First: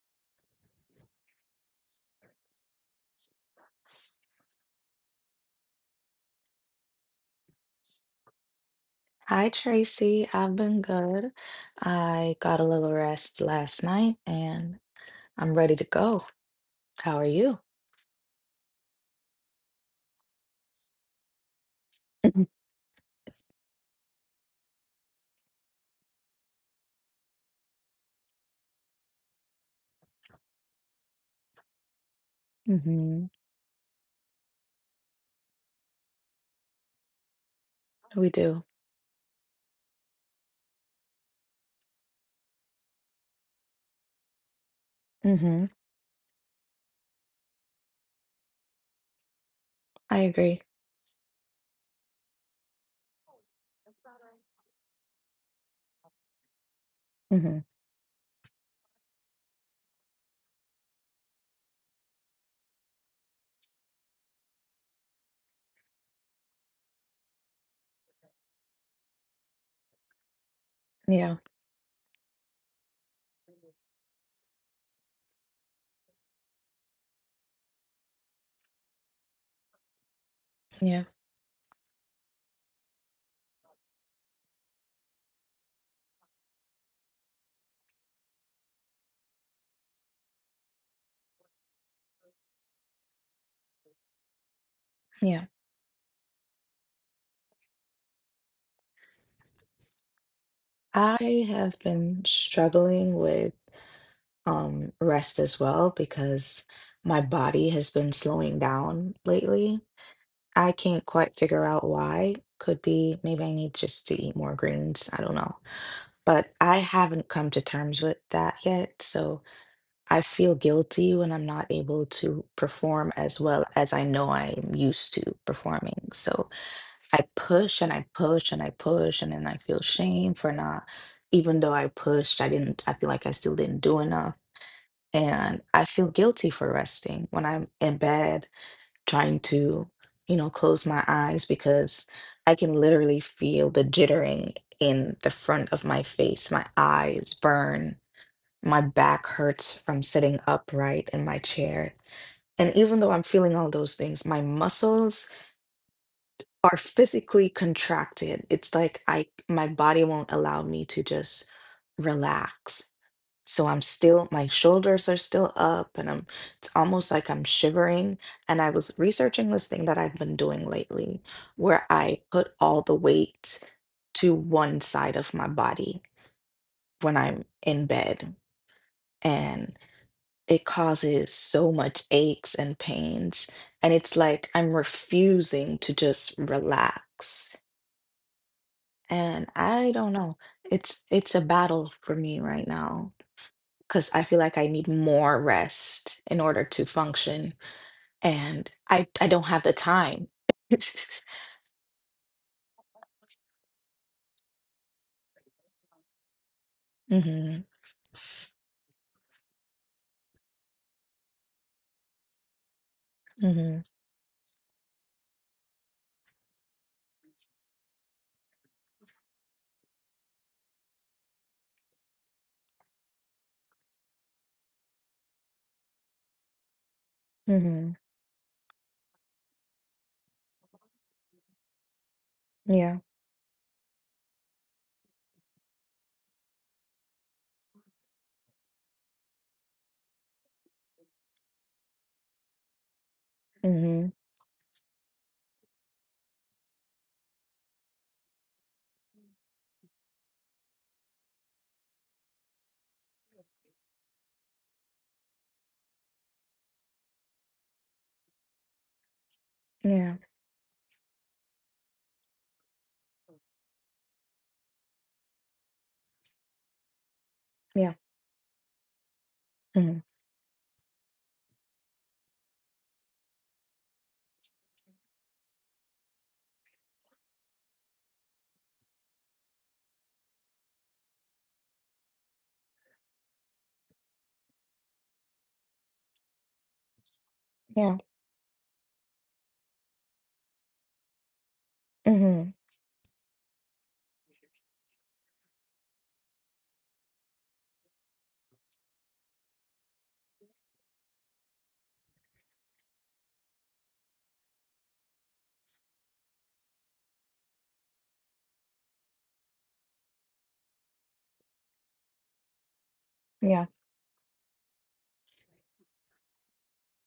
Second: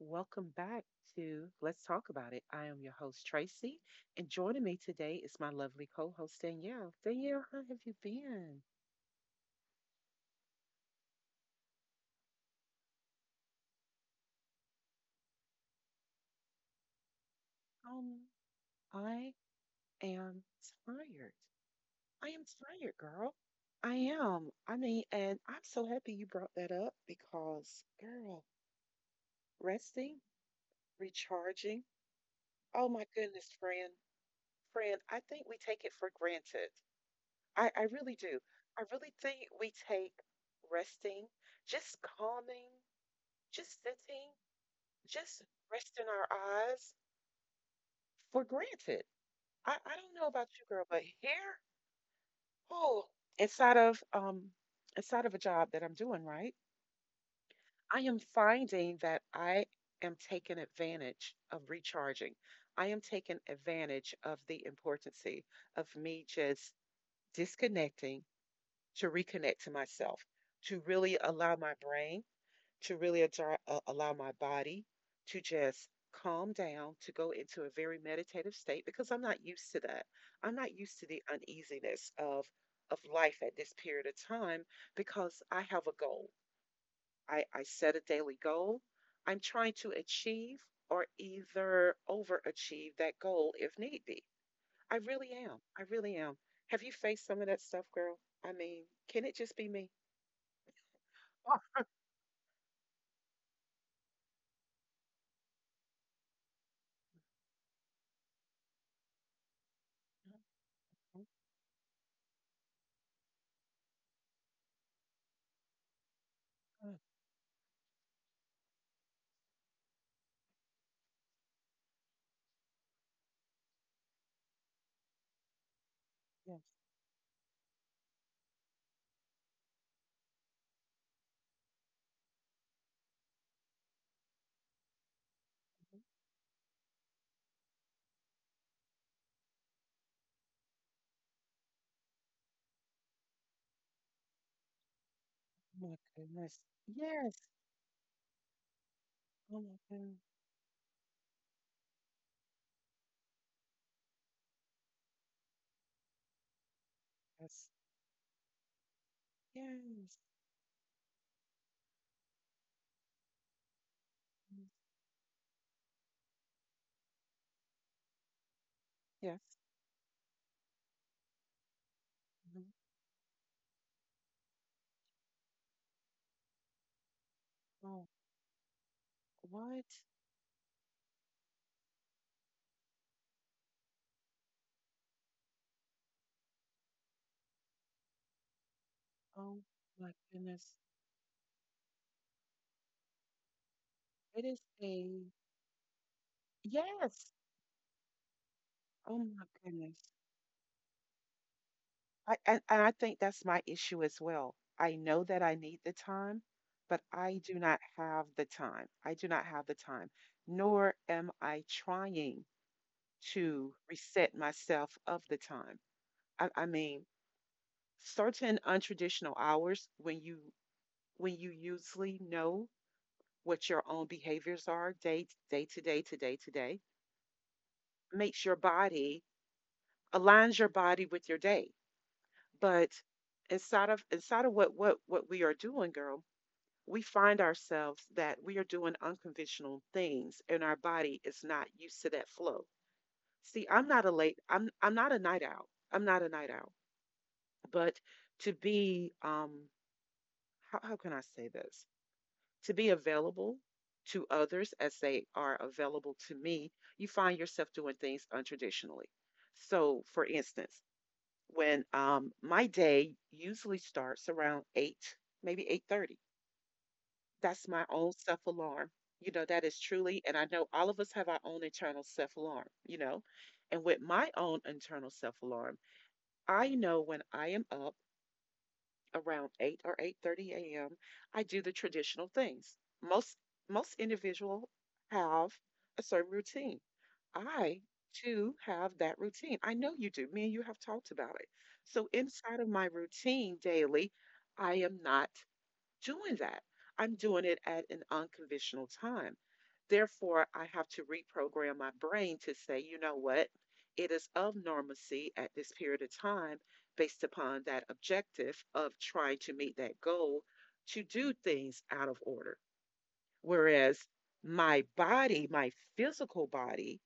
Welcome back to Let's Talk About It. I am your host, Tracy, and joining me today is my lovely co host, Danielle. Danielle, how have you been? Hi, Tracy. I've been good. I got a little rest last night and I'm ready to go. How are you? Um, I am tired. I am tired, girl. I am. I mean, and I'm so happy you brought that up because, girl, resting, recharging. Oh my Mm-hmm. goodness, friend. Friend, I think we take it for granted. I really We do. do. I really think we take resting, just calming, just sitting, just Mm-hmm. resting our eyes for granted. I don't I know about agree. you, girl, but here, oh, inside of um inside of a job that I'm doing, right? Mm-hmm. I am finding that I am taking advantage of recharging. I am taking advantage of the importance of me just disconnecting to reconnect to myself, to really Yeah, allow my brain, to really allow my body to just calm down, to go into a very meditative state because I'm not used to that. I'm not used yeah, to the uneasiness of life at this period of time because I have a goal. I set a daily goal. I'm trying to achieve or either overachieve that goal if need be. I really yeah. am. I really am. Have you faced some of that stuff, girl? I mean, can it just be me? I Oh, have been struggling with rest as well because my body has been slowing down lately. I can't quite figure out why. Could be maybe I need just to eat more greens. I don't know. But I haven't come to terms with that yet, so I feel guilty when I'm not able to perform as well as I know I am used to performing. So yes. I push and I push and I push, and then I feel shame for not, even though I pushed, I didn't, I feel like I still didn't do enough. And I Oh feel guilty for resting when I'm in bed trying to close my eyes because I can literally feel the jittering in the front of my my face. goodness. My eyes Yes. burn, my back Oh my hurts from goodness. sitting upright in my chair. And even though I'm feeling all those things, my muscles are physically Yes. contracted. It's like I my body Yes. won't allow me to just relax. So I'm still, my shoulders are still up, and it's almost like I'm shivering. And I was Yes. researching this thing that I've been doing lately where I put Mhm. all the weight to one side of my body when I'm in Oh, bed. And what? it causes so much aches and pains. And it's like I'm refusing to just relax. And Oh I my don't know. goodness. It's a battle for me right now. 'Cause I feel It like is I need a more rest in order to yes. function, and I Oh I don't my have the goodness. time. I and I think that's my issue as well. I know that I need the time, but I do Mhm, not have the time. I do not have the time, nor am I trying to mhm, reset myself of the time. I mean, certain untraditional hours when you usually know what your own behaviors are day to day to day to day mhm, makes your body aligns your body with your day but yeah, inside of what we are doing, girl, we find ourselves that we are doing unconventional things and our body is not used to that flow. See, i'm not a mhm, late i'm i'm not a night owl, I'm not a night owl. But to be how can I say this, to be available to others as they are available to me, you find yourself doing things untraditionally. So, yeah, for instance, when my day usually starts around 8, maybe 8:30. That's my yeah, own self-alarm. You know, that is mhm, truly, and I know all of us have our own internal self-alarm, you know. And with my own internal self-alarm, I know when I am up around 8 or 8:30 a.m., I do the traditional things. Most most individuals have a certain routine. I yeah, too have that routine. I know you do. Me and you have talked about it. So mhm, inside of my routine daily, I am not doing that. I'm doing it at an unconventional time. Therefore, I have to reprogram my brain to say, you know what? It is of normalcy at this period of time based upon that objective of trying to meet that goal to do things out of order. yeah, Whereas my body, my physical body,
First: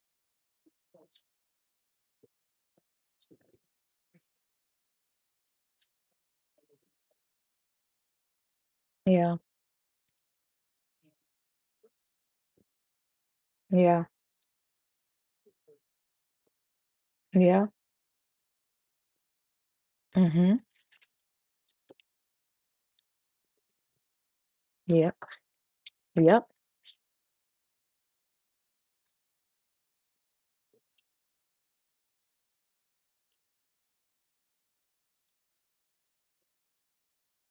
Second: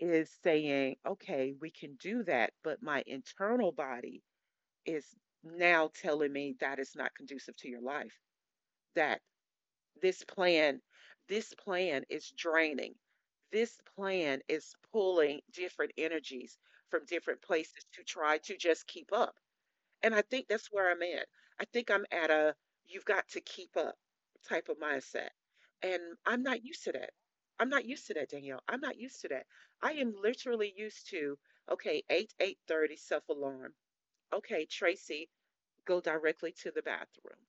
is saying, okay, we can do that, but my internal body is now telling me that is not conducive to your life. That yeah, This plan, this plan is draining. This yeah, plan is pulling different energies from different yeah, places to try to just keep up. And I think mhm, that's where I'm at. I think I'm at a you've got to keep up type of yep, mindset. And I'm yep, not used to that. I'm not used to that, Danielle. I'm not used to that. I am literally used to, okay, 8, 8:30 self-alarm. Okay, Tracy, go directly to the bathroom,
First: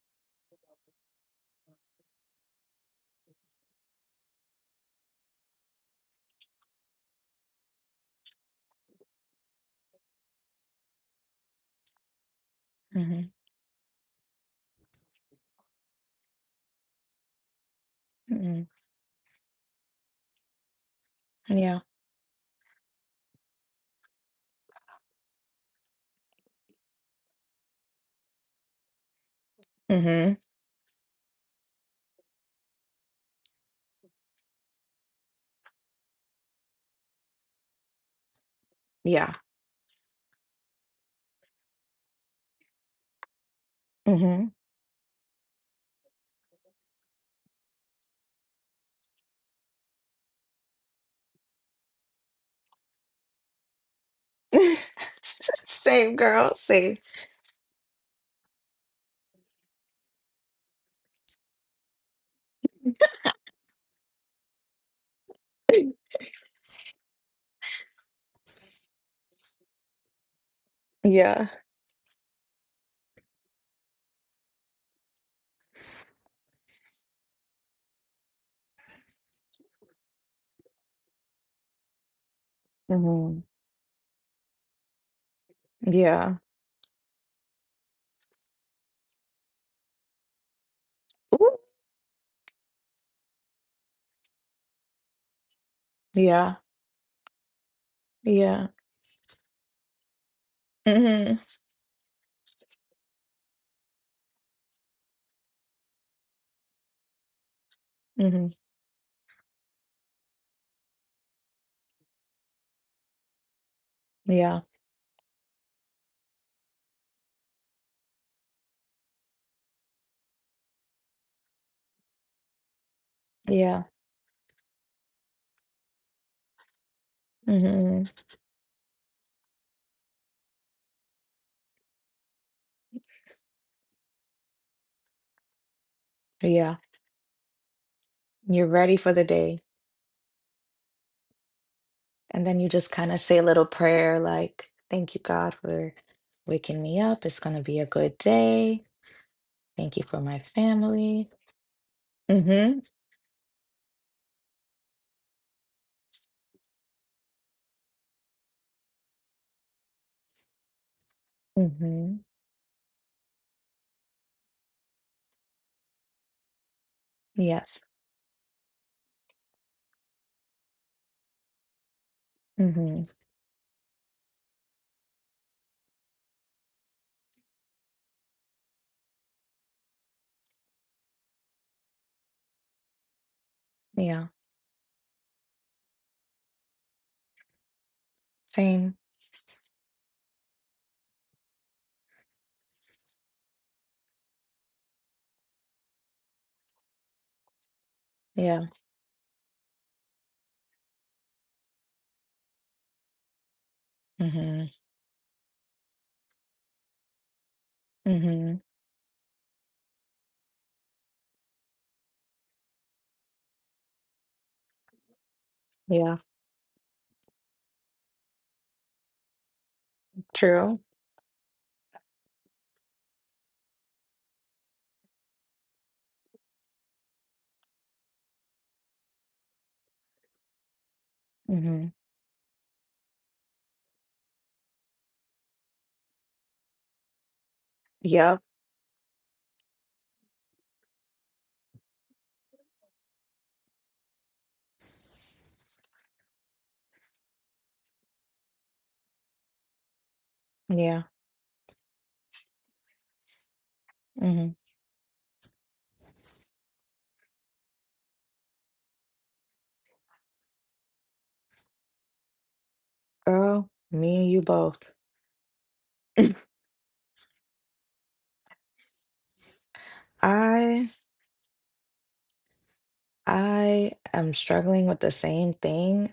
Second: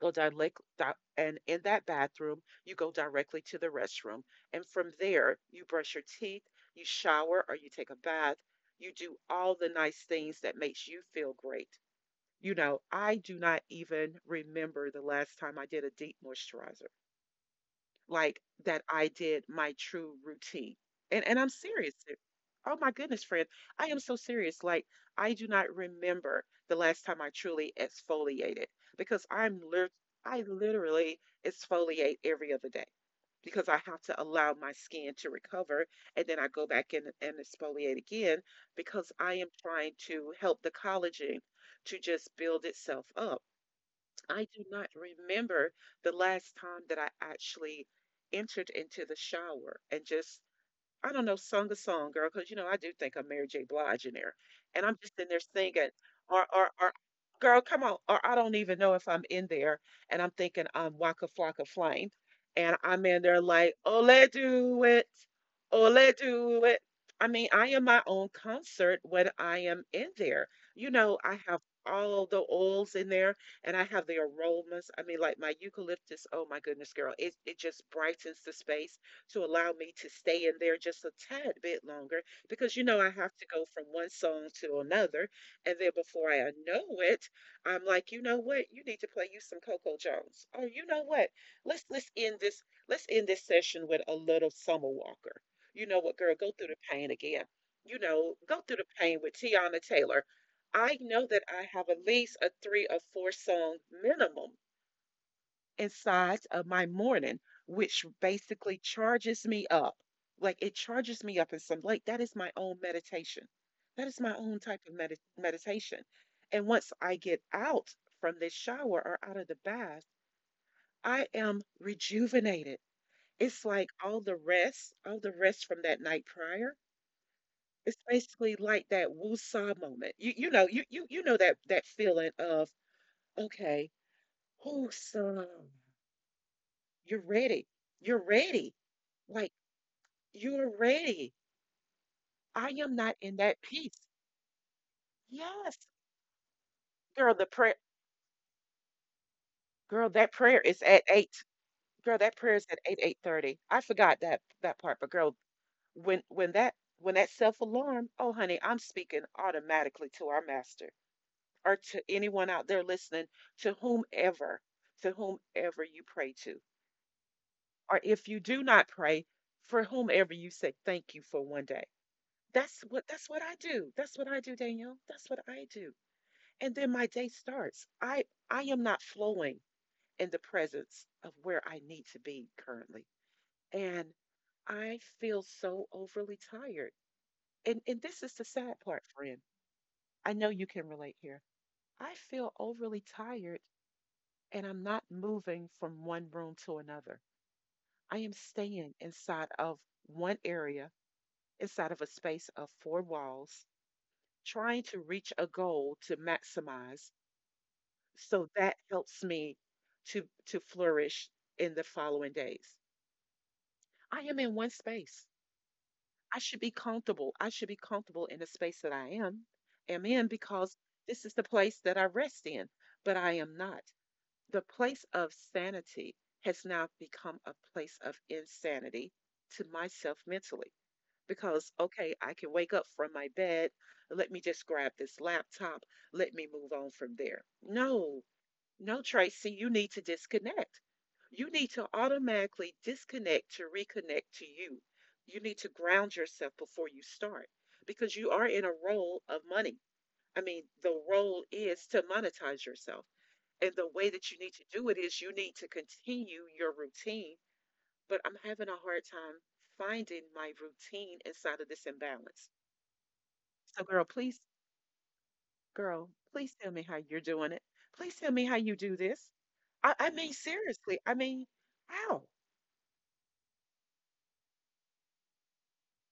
and in that bathroom, you go directly to the restroom. And from there, you brush your teeth, you shower, or you take a bath. You do all the nice things that makes you feel great. You know, I mhm, do not even remember the last time I did a deep moisturizer like mhm, that I did my true routine. And I'm yeah, serious. Oh my goodness, friend. I am so serious. Like I do not remember the last time I truly exfoliated because mhm, I literally exfoliate every other day because I have to allow my skin to recover and then I go back in and exfoliate again because yeah, I am trying to help the collagen to just build itself up. I mhm. do not remember the last time that I actually entered into the shower and just I don't know, sung a song, girl, because you know, I do think I'm Mary J. Blige in there, and I'm just in there singing, Same, or girl, same. girl, come on, or I don't even know if I'm in there, and I'm thinking, I'm Waka Flocka Flame, and I'm in there like, Ole do it, ole do it. I mean, I am my own concert when I am in there. You know, I Yeah, have all the oils in there, and I have the aromas. I mean, like my eucalyptus, oh my goodness, girl, it just brightens the space to allow me to stay in there just a tad bit longer because you know I have mhm, to go from one song to another. And then before yeah, I know it, I'm like, you know what? You need to play you some Coco Jones. Oh, you know what? ooh, Let's let's end this let's end this session with a little Summer Walker. You know what, girl, go yeah, through the pain again. You know, go yeah, through the pain with Tiana Taylor. I know mhm, that I have at least a three or four song minimum inside of my morning, which mhm. basically charges me up. Like it charges me up in some like that is my own meditation. That is my own Yeah, type of meditation. And once I get out from this shower or out of the bath, I am rejuvenated. It's yeah, like all the rest from that night prior. It's hmm, basically like that woo-saw moment. You know, you know that that feeling of, okay, woo-saw. yeah. You're ready. You're You're ready. ready for the Like, day, you are ready. and then you I just am kind not of in say a that little peace. prayer like, "Thank you, God, Yes, for waking me up. girl, It's the gonna prayer, be a good day. Thank you girl, for that my prayer is at family." eight. Girl, that prayer is Mm-hmm. at eight, 8:30. I forgot that part, but girl, when when that when that self alarm, oh honey, I'm speaking automatically to our master or to Mm-hmm. anyone out there listening, to whomever, to whomever you pray to, Yes. or if you do not pray, for whomever you say thank you for one day. That's Mm-hmm. what that's what I do. That's what I do, Danielle. That's what I do. And then my day starts. I am not flowing in the presence of where I need to be currently. And Yeah. I feel so overly tired. And this is the sad Same. part, friend. I know you can relate here. I feel overly tired and I'm not moving from one room to another. I am Yeah. staying inside of one area, inside of a space of four walls, Mm-hmm. trying to reach a goal to maximize. So Mm-hmm. that helps me to flourish in the following days. I am in one space. Yeah. I should be comfortable. I should be comfortable in the space that I am in because True. this is the place that I rest in, but I am not. The place of sanity has now become a place of insanity to myself mentally because Mm-hmm. okay, I can wake up from my bed, let me just grab this laptop, let me move on from there. No, Yep. no, Tracy, you need to disconnect. You need to automatically disconnect to reconnect to you. You need to ground yourself before you start because you are in a role of money. I mean, the Yeah. role is to monetize yourself. And the way that you Mm-hmm. need to do it is you need to continue your routine. But I'm having a hard time finding my routine inside of this imbalance. Girl, So, girl, me and you both. Please tell me how you're doing it. Please tell me how you do this. I mean, I seriously. I mean, how? I am struggling with the same thing.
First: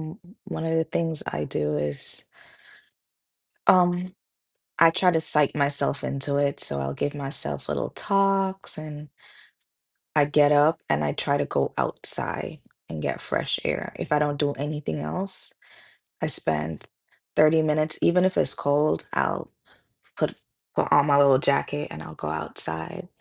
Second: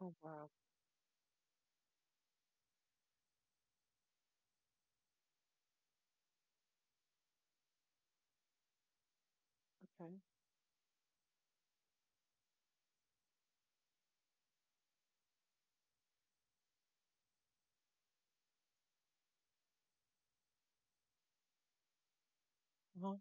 Oh, wow. One of the things I do is um I try to psych myself into it, so I'll give myself little talks, and Okay. I get up and I try to go outside and get fresh air. If I don't do anything else, I spend 30 minutes, even if it's cold. I'll put put on my little jacket and I'll go outside, Uh-huh.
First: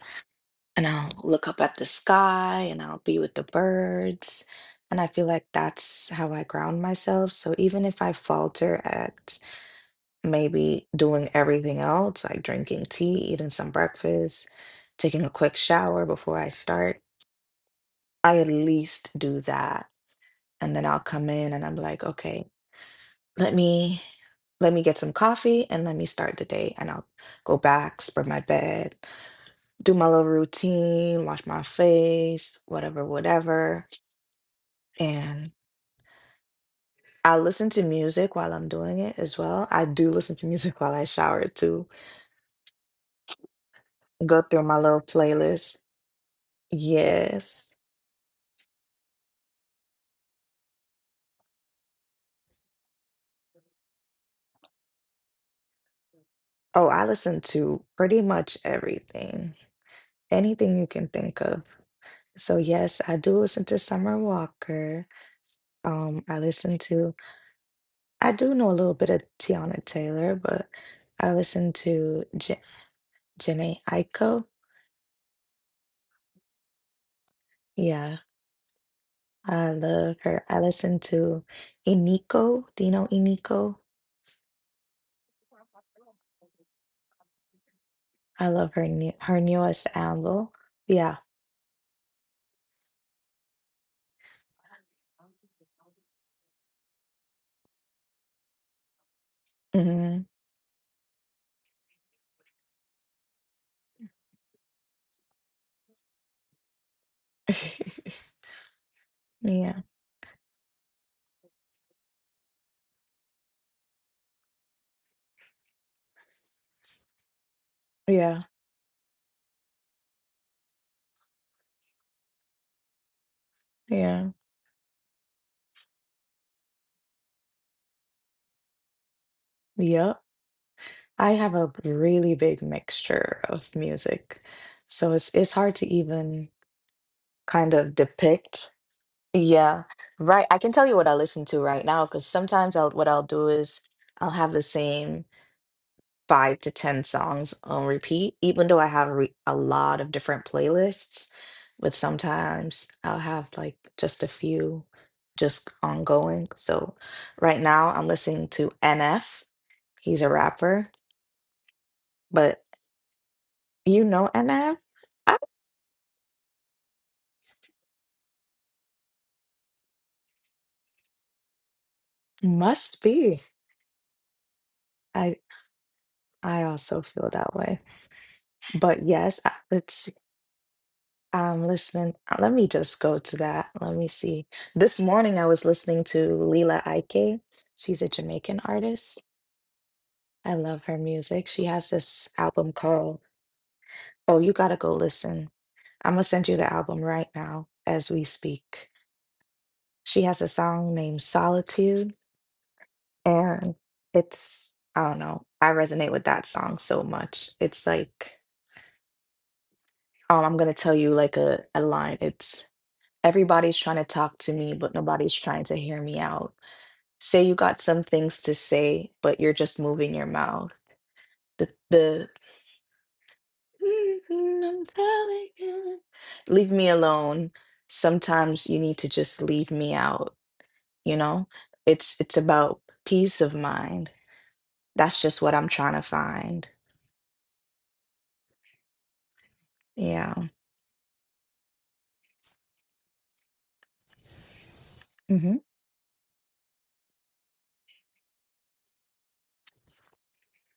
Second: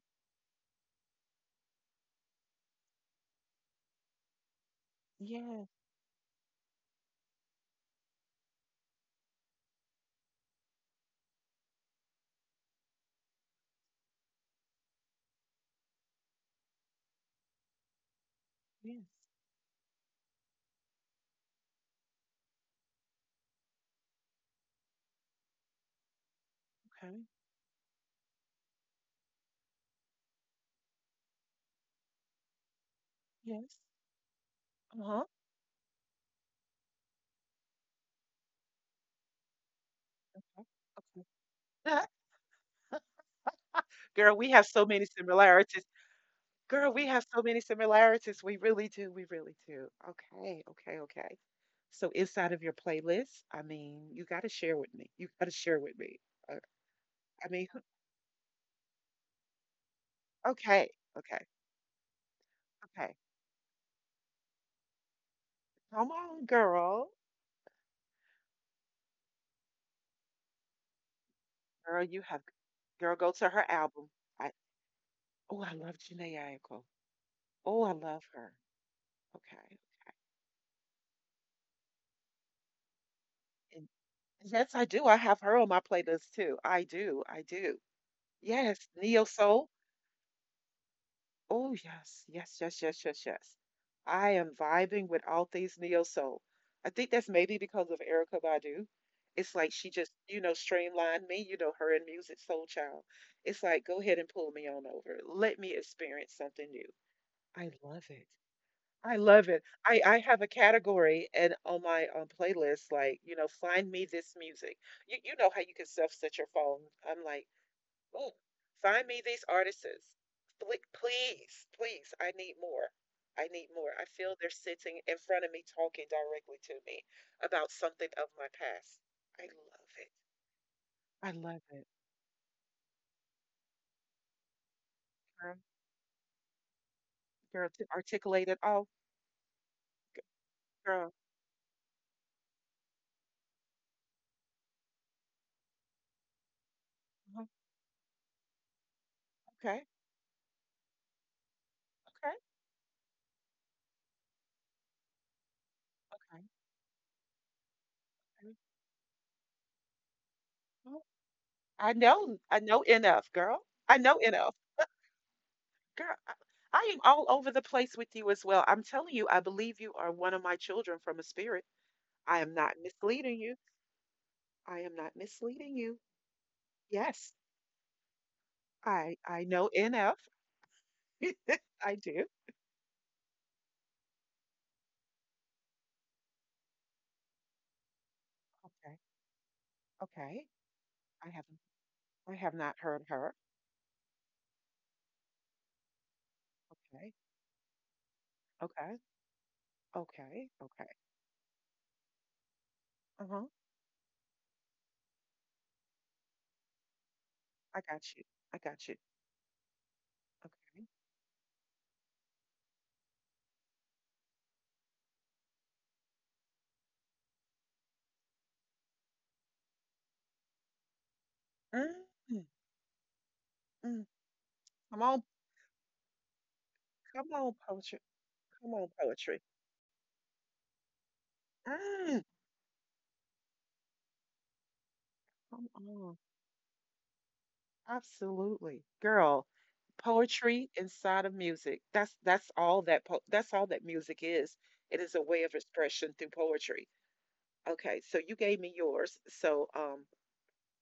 and I'll look up at the sky and I'll be with the birds. And I feel like Yes. that's how I ground myself. So even if I falter at maybe doing everything else, like drinking tea, eating some breakfast, taking a quick shower before I start, I at Yes. least do that. And then I'll come in and I'm like, okay, let me let me get some coffee and let me start the day. And I'll Okay. go back, spread my bed, do my little routine, wash my face, whatever, Yes. whatever. Uh-huh. And I listen to music while I'm doing it as well. I do listen to music while I Okay. shower too. Girl, Go we through have my so little many playlist. similarities. Girl, we have so many Yes. similarities. We really do. We really do. Okay. Okay. Okay. So inside of your playlist, I mean, you got to share with me. You got to share with me. Uh, Oh, I listen I mean, to pretty much everything, anything you okay. can think Okay. of. So yes, I Okay. do listen to Summer Walker. Come Um, I on, listen girl. to, I do know a little bit of Tiana Taylor, but I listen Girl, you to have J Girl, go to her Jhené album. Aiko. I Oh, I love Jhené Aiko. Oh, I Yeah, love her. I Okay. love her. I listen to Iniko. Do you know Iniko? And yes, I do. I have her on my playlist too. I do. I do. I love Yes, her new, Neo her Soul. newest album. Yeah. Oh, yes. Yes, yes, yes, yes, yes. I am vibing with all things Neo Soul. I think that's maybe because of Erica Badu. It's like she just, Hmm. you know, streamlined me, you know, her and Music Soul Child. It's like, go ahead and pull me on over. Let me experience something new. I love it. I love it. Yeah. I have a category and on my playlist, like, you know, find me this music. You know how you can self-set your phone. I'm like, oh, Yeah, find me these artists. Please, please, I need more. I need more. I yeah, feel they're sitting in front of me talking directly to me about something of my past. I love it. yep. I I have love a it. really big mixture of music, so it's Girl, hard to even kind girl to of articulate it depict. all. Yeah, right. I can tell you what I Girl. listen to right now, because sometimes I'll what I'll do is I'll have the same 5 to 10 Mhm. songs on repeat, even though I have re a Okay. lot of different playlists. But Okay. sometimes I'll have like just a few just ongoing. Okay. So right now I'm listening to NF. He's a rapper. Mhm. I know. But I know enough, girl. you I know know, and enough. I Girl, I am all over the place with you as well. I'm telling you, I believe you are one of my children from a spirit. I am not must be. misleading you. I am not I misleading you. I also feel Yes, that way. But yes, I know let's see. NF. I Listen, do. Let me just go to that. Let me see. This morning I was listening to Leela Ike. She's a Jamaican Okay. artist. Okay. I love her I music. haven't She has this I have album not heard called. her. Oh, you gotta go listen. I'm gonna send you the album Okay. right now as we speak. Okay. She has a Okay. Okay. song named Solitude. Uh-huh. And it's, I don't know, I resonate with that song so much. I It's got you. like, I got you. I'm gonna Okay. tell you like a line. It's, everybody's trying to talk to me, but nobody's trying to hear me out. Say you got some things to say, but you're just moving your mouth. The Mm, mm. "Mm, I'm Come on. telling you." Leave me Come alone. on, poetry. Sometimes Come you on, need to poetry. just leave me out, you know? Mm, It's about peace of mind. That's just what come I'm trying to on. find. Absolutely. Girl, Yeah. poetry inside of music. That's all that that's all that music is. It is a way of Mhm. expression through poetry. Okay, so you gave me yours. So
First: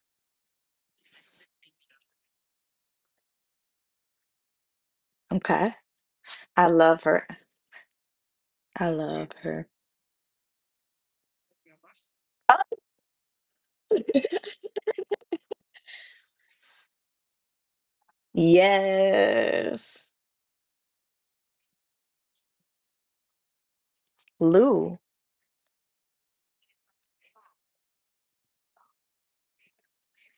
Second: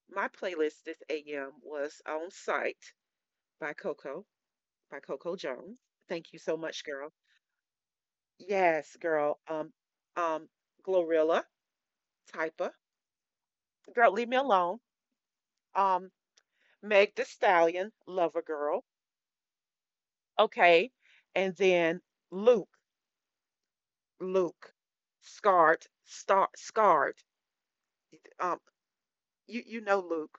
my playlist this AM was On Sight by Coco, by Coco Okay. Jones. Thank you so I much, love girl. her. I Yes, love girl. her. Um Glorilla, Oh. Typa. Girl, leave me alone. Um, Meg the Stallion, Lover Girl. Yes. Okay. And then Luke. Luke Lou. scarred, star, scarred. Um, you know Luke.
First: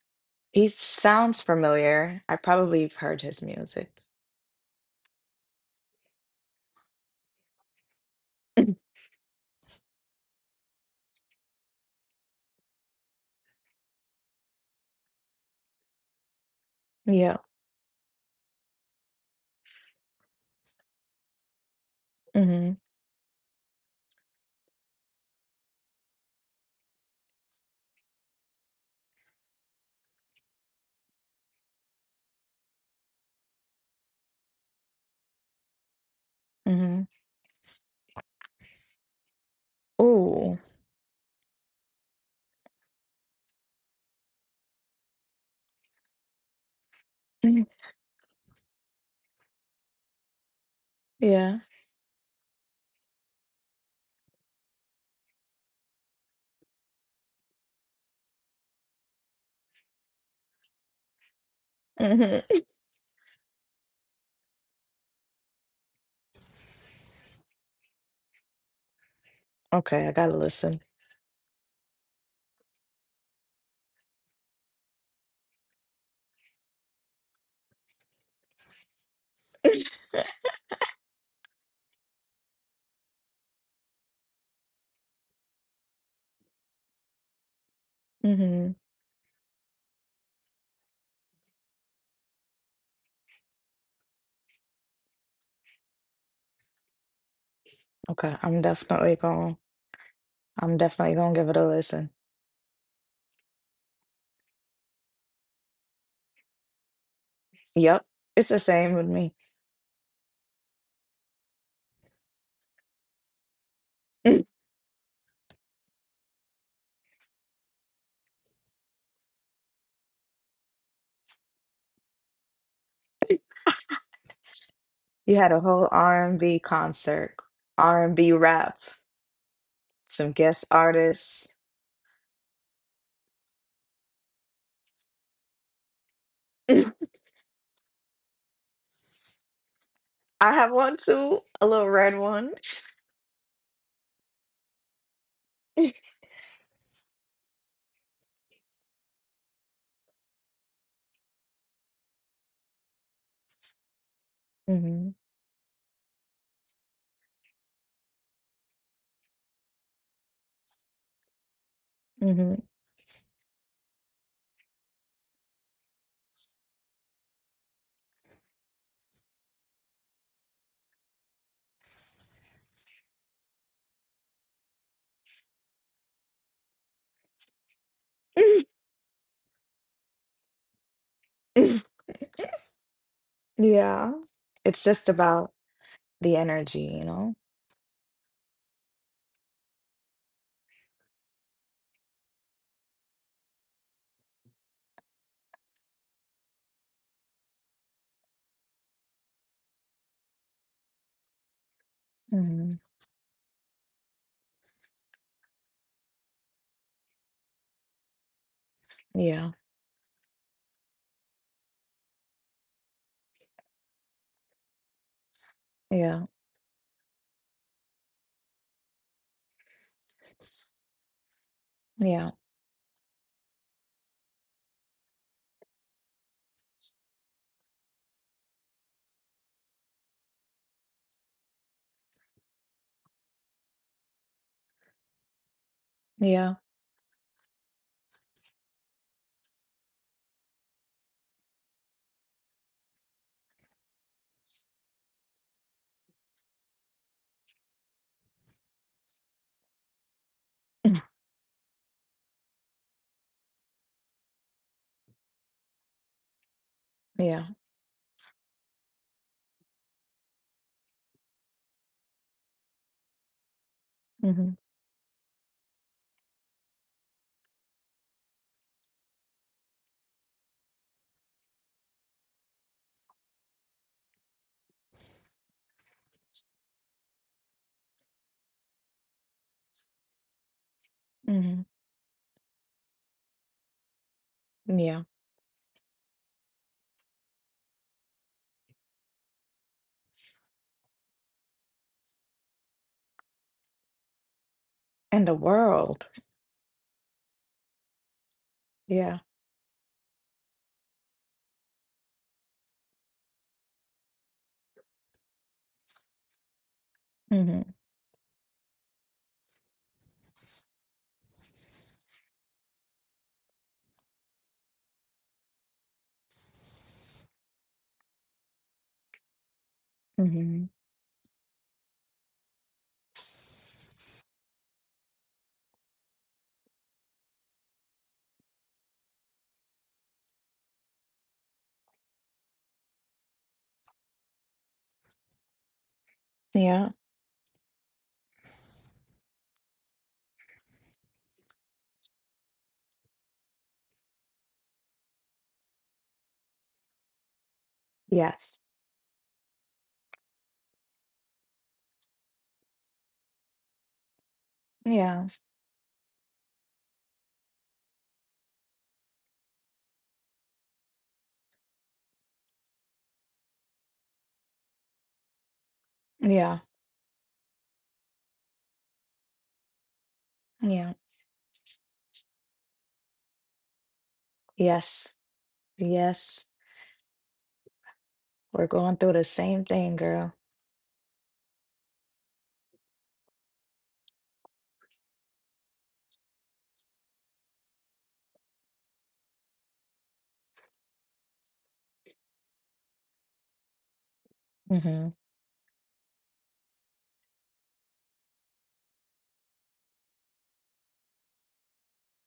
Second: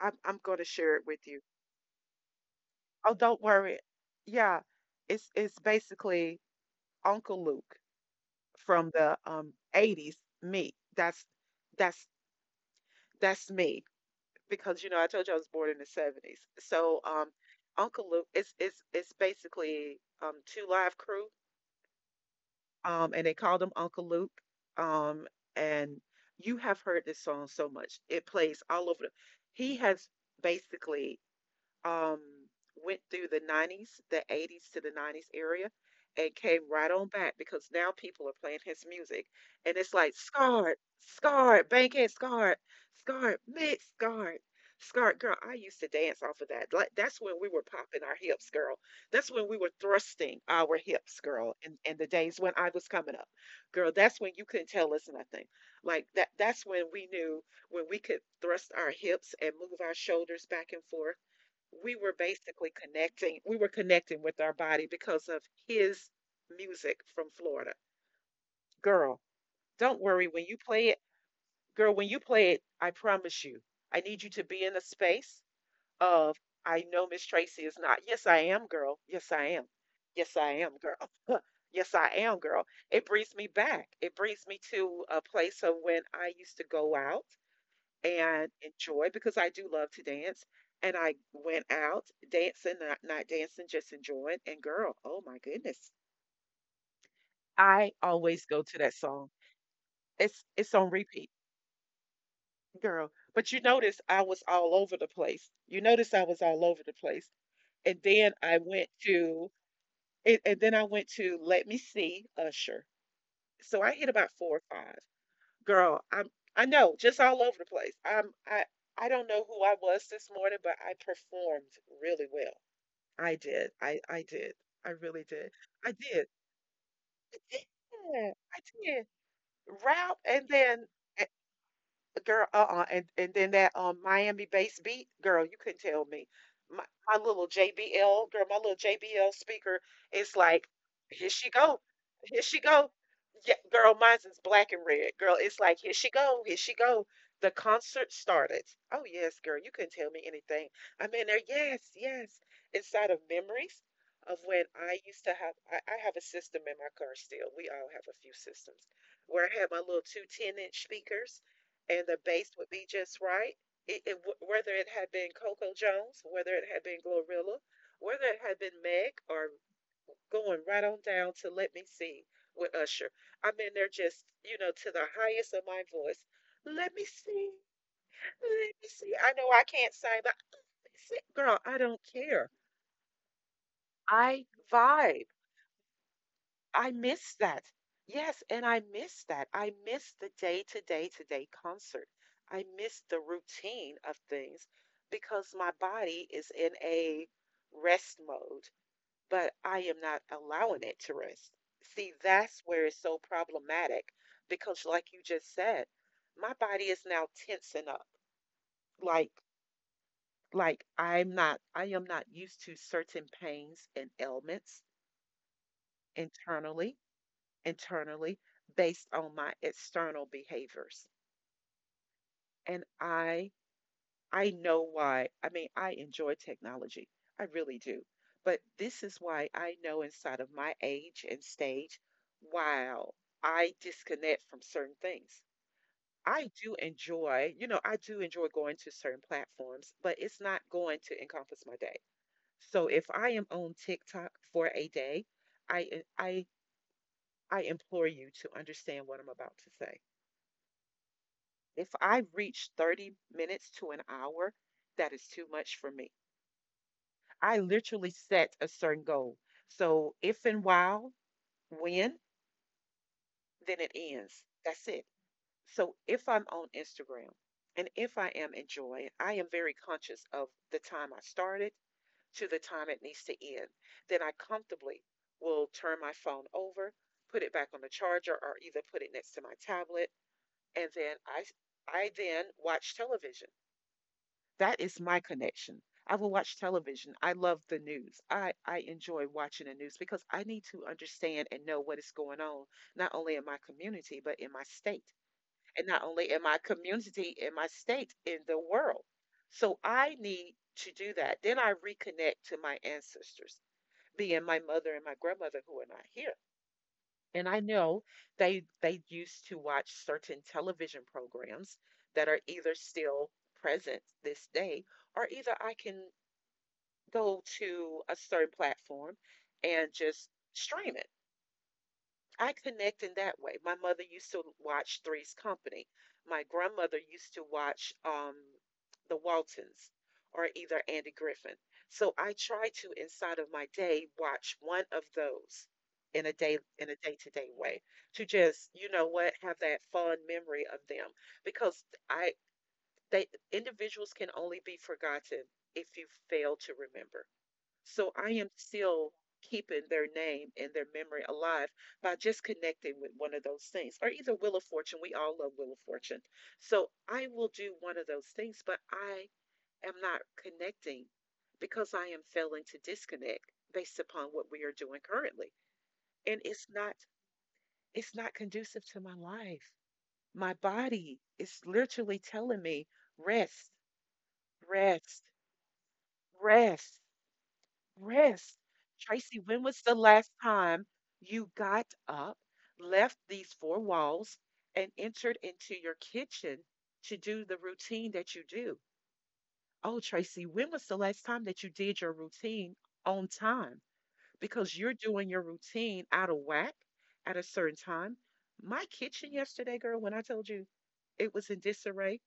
I'm going to He share it with you. sounds familiar. I probably have Oh, heard don't his worry. music. Yeah, it's basically Uncle Luke from the 80s. Me. That's that's me because you know I told you I was born in the 70s. So, Yeah. Uncle Luke is basically two live crew. Mm-hmm. Um, and they called him Uncle Luke. Um, and you have heard this song so much; it plays all over. He has basically, um, went through the 90s, the 80s to the 90s area, and came right Mm-hmm. on back because now people are playing his music. And it's like Ooh. Scarred, Scarred, Bankhead Scarred, Scarred, Mix Scarred. Scarred, girl, I used to dance off of that. Like that's when we Mhm. were popping our hips, girl. That's when we were thrusting our hips, Yeah. girl. In the days when I was coming up, girl, that's when you couldn't tell us nothing. Like that. That's when we knew when we could thrust our hips and move our shoulders back and forth we were Mm-hmm. basically connecting. We were connecting with our body because of his music from Florida. Girl, don't Okay, I worry gotta when you listen. play it. Girl, when you play it, I promise you, I need you to be in a space of I know Miss Tracy is not. Yes, I am, girl. Yes, I am. Yes, I am, girl. yes, I am, girl. It brings me back. It brings me to a place of when I used to go out and Mm-hmm. enjoy because I do love to dance. And I went out dancing, not dancing, just enjoying. And girl, oh my goodness, I Okay, always I'm go to that definitely song. gonna It's I'm it's on definitely gonna repeat, give it a listen. girl. But you notice I was all over the place. You notice I was all over the place. Yep. And then It's the I same went with me. to and then I went to Let Me See Usher. So I hit about four or five. Girl, I'm I know, just all over the place. I don't know who I was this morning, but I performed really well. I did. I did. I really You had did. a whole I did. R&B concert, R&B Yeah, I rap, did. Rap some and guest then artists. girl, uh-uh. And then that Miami-based beat, girl, you couldn't tell me. My, my little JBL, girl, my little JBL speaker is I like, have one here too, she a go, little red here one. she go. Yeah, girl, mine's is black and red. Girl, it's like, here she go, here she go. The concert started. Oh yes, girl, you couldn't tell me anything. I'm in there, yes, yes. Inside of memories of when I Mhm, used to have, I have a system in my car still. We all have a few systems where I had my little 2 10 10-inch speakers and the base mhm. would be just right. Whether it had been Coco Jones, whether it had been Glorilla, whether it had been Meg, or going right on down to Let Me Sing with Usher. I mean, they're just, you know, to the highest of my voice. Let me sing. Let me sing. I know I can't sing, but girl, I don't care. Yeah, I it's just vibe. about the energy, I you know? miss that. Yes, and I miss that. I miss the day to day to day concert. I miss the routine of things because my body is in a rest mode, but I am not allowing it to rest. See, that's Mhm. where it's so problematic because like you just said, my body is now tensing up. Like Yeah, like I am not used to certain pains and ailments yeah, internally internally based on my external behaviors. yeah, And I know why. I mean, I enjoy technology. I really do. But this is why I know inside of my age and stage wow, I disconnect from certain things. I yeah, do enjoy, you know, I do enjoy going to certain platforms, but it's not going to encompass my day. So if I am on TikTok for a day, I I I implore you to understand what I'm about to say. If I reach 30 minutes to an hour, that is too much for me. yeah, I literally set a certain goal. So if and while, when, then it ends. mhm, That's it. So if I'm on Instagram and if I am enjoying, I am very conscious of the time I started to the time it needs to end. Then I comfortably will turn my phone over, put it back on the charger or either put it next to my tablet, and then mhm, I then watch television. That is yeah, my connection. I will watch television. I love the news. I enjoy watching the news because I need to understand and know what is going on, not only in my community, but in my state. and the And not world, only in my community, in my state, in the world. yeah, So I need to do that. Then I reconnect to my ancestors, being my mother and my grandmother who are not here. And I mhm, know they used to watch certain television programs that are either still present this day, or either I can go to a certain platform and just mhm, stream it. I connect in that way. My mother used to watch Three's Company. My grandmother used to watch, The Waltons or either Andy Griffin. So I try to inside of my day watch one of those in a day yeah, in a day-to-day way to just, you know what, have that fond memory of them because I they individuals can only be forgotten if you fail to remember. So I am yes, still keeping their name and their memory alive by just connecting with one of those things, or either Wheel of Fortune. We yeah, all love Wheel of Fortune. So I will do one of those things, but I am not connecting because I am failing to disconnect based upon what we are doing currently. And yeah, it's not conducive to my life. My yeah, body is literally telling me rest, yes, rest, yes, rest. Rest. we're going through the Tracy, when same was the thing, last girl. time you got up, left these four walls, and entered into your kitchen to do the routine that you do? Oh, Tracy, when was the last time that you did your routine on time? Because you're Mhm, doing your routine out of whack at a certain time. My kitchen yesterday, girl, when I told you it was in disarray,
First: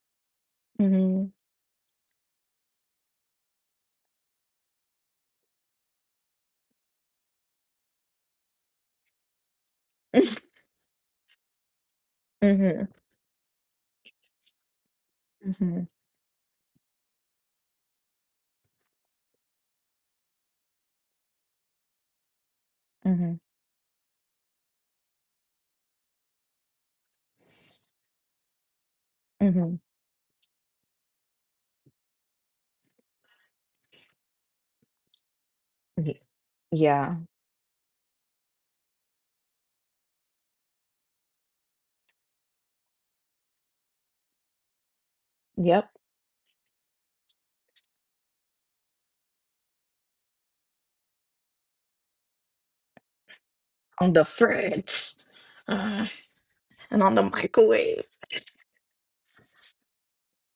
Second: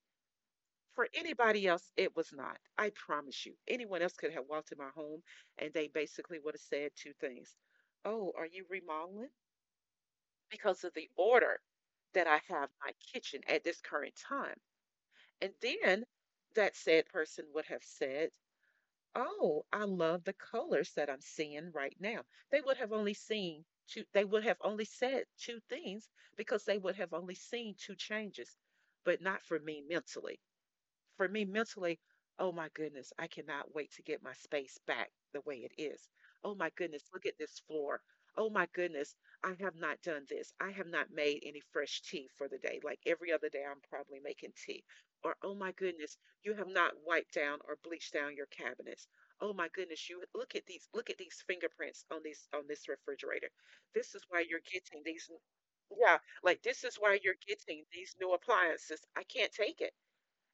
for mhm, anybody else, it was not. I promise you. Anyone else could have walked in my home and they basically would have said two things. Oh, are you remodeling? Because of the order that I mhm, have in mhm, my kitchen at this current time. And then that said person would have said, oh, I love the colors that I'm seeing right now. They would have only mhm, seen they would have only said two things because they would have only seen two changes, but not for me mhm. mentally, for me mentally, oh my goodness, I cannot wait to get my space back the way it is. Y- Oh my goodness, Yeah. look at this floor. Oh my goodness, I have not done this. I have not made any fresh tea for the day. Like every other day, I'm probably making tea. Or, oh my Yep. goodness, you have not wiped down or bleached down your cabinets. Oh my goodness, you look at these fingerprints on these on this refrigerator. On This is the why you're getting fridge these, uh, yeah, like this is and on why the you're getting microwave. these new appliances. I can't take it.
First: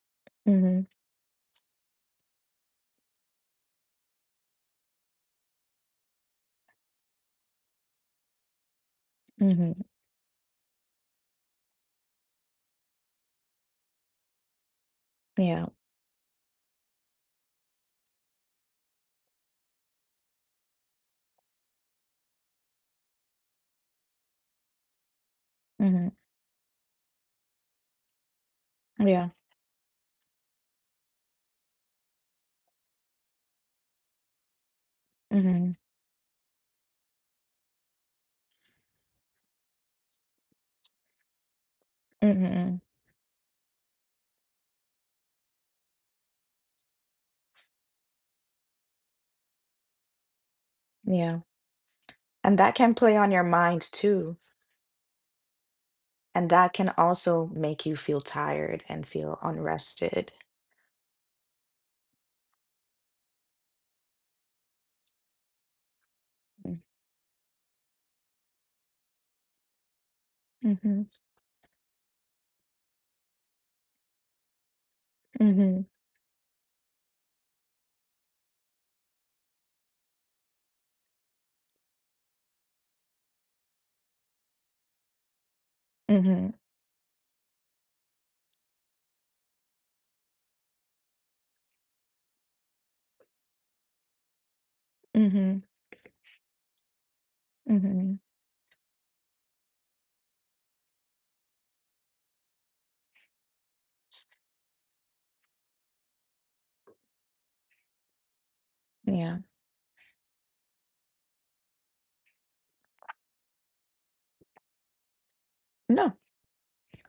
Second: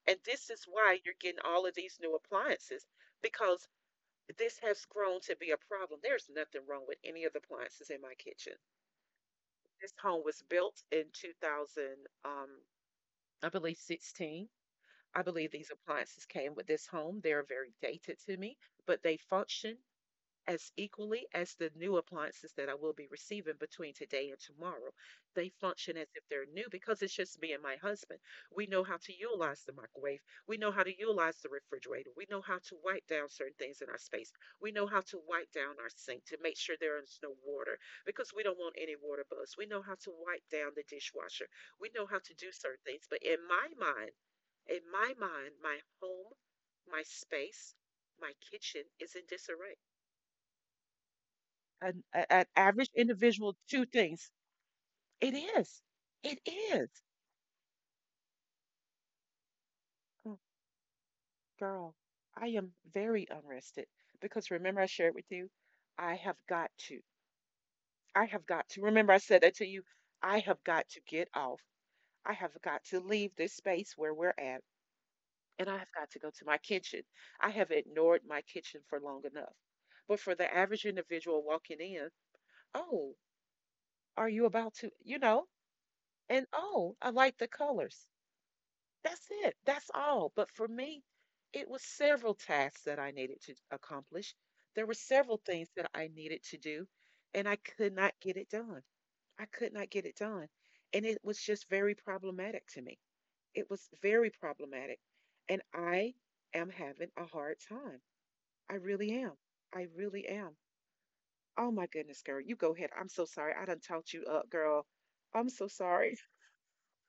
And this is Hmm. why you're getting all of these new appliances because this has grown to be a problem. There's nothing wrong with any of the appliances in my kitchen. Hmm. This home was built in 2000, um, I believe 16. I believe Yeah. these appliances came with this home. They're very dated to me, but they function as equally as the new appliances that I will be receiving between today and tomorrow. They function Hmm. as if they're new because it's just me and my husband. We know how to Yeah. utilize the microwave. We know how to utilize the refrigerator. We know how to wipe down certain things in our space. We know how to wipe Hmm. down our sink to make sure there is no water because we don't want any water bugs. We know how to wipe down the dishwasher. We know how to do Hmm. certain things. But in my mind, my home, my space, my kitchen is in disarray Yeah. an, a- an And that average can play on your individual mind two things. too. It is. It And that can is. also make you feel tired and feel unrested. Oh, girl, I am very unrested because remember I shared with you, I have got to. I have got to. Remember I said that to you. I have got to Mm-hmm. get off. I have got to leave this space where we're at, and I Hmm. have got to go to my kitchen. I have ignored my kitchen for long enough. But for the average individual walking in, oh, are you about to, you know, and Hmm. oh, I like the colors. That's it. That's all. But for me, it was several tasks that I needed to accomplish. There were several Hmm. things that I needed to do, and I could not Hmm. get it done. I could not get it done. And it was just very problematic to me. It was very problematic. And I am having a hard time. I really am. Yeah. I really am. Oh my goodness, girl. You go ahead. I'm so sorry. I done talked you up, girl. I'm so No, sorry.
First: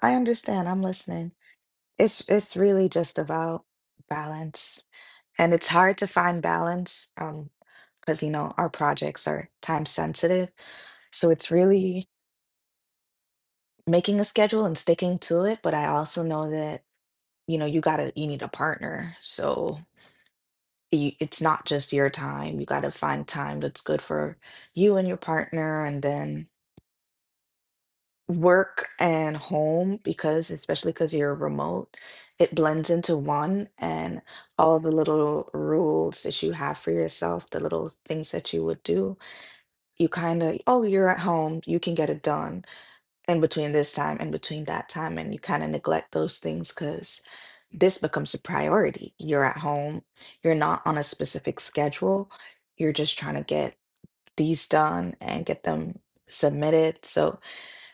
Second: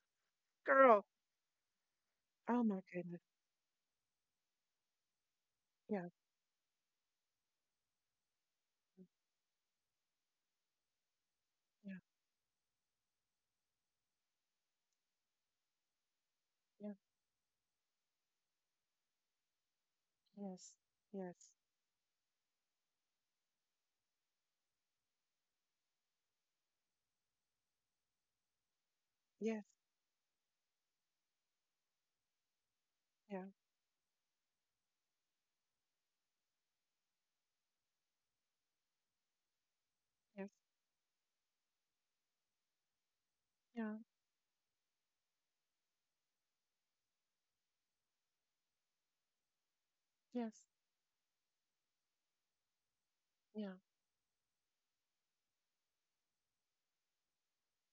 I understand. I'm Girl. listening. It's Oh my really just goodness. about balance. And it's hard Yeah. to find balance. Because you know our projects are time sensitive, so it's Yeah. really making a schedule and sticking to it. But I also know that, Yeah. you know, you need a partner, so Yes, it's yes, not just your time. You gotta find time that's good for you and your partner, and then work and yes, home, because especially because you're remote, it blends into yeah, one. And all the little rules that you have for yourself, the little things that you would do, you kind yes, of, oh, you're at home, you can get it done in between this yeah, time and between that time, and you kind of neglect those things because this becomes a priority. You're at home, you're yes, not on a specific schedule, you're just trying to yeah, get these done and get them submitted. So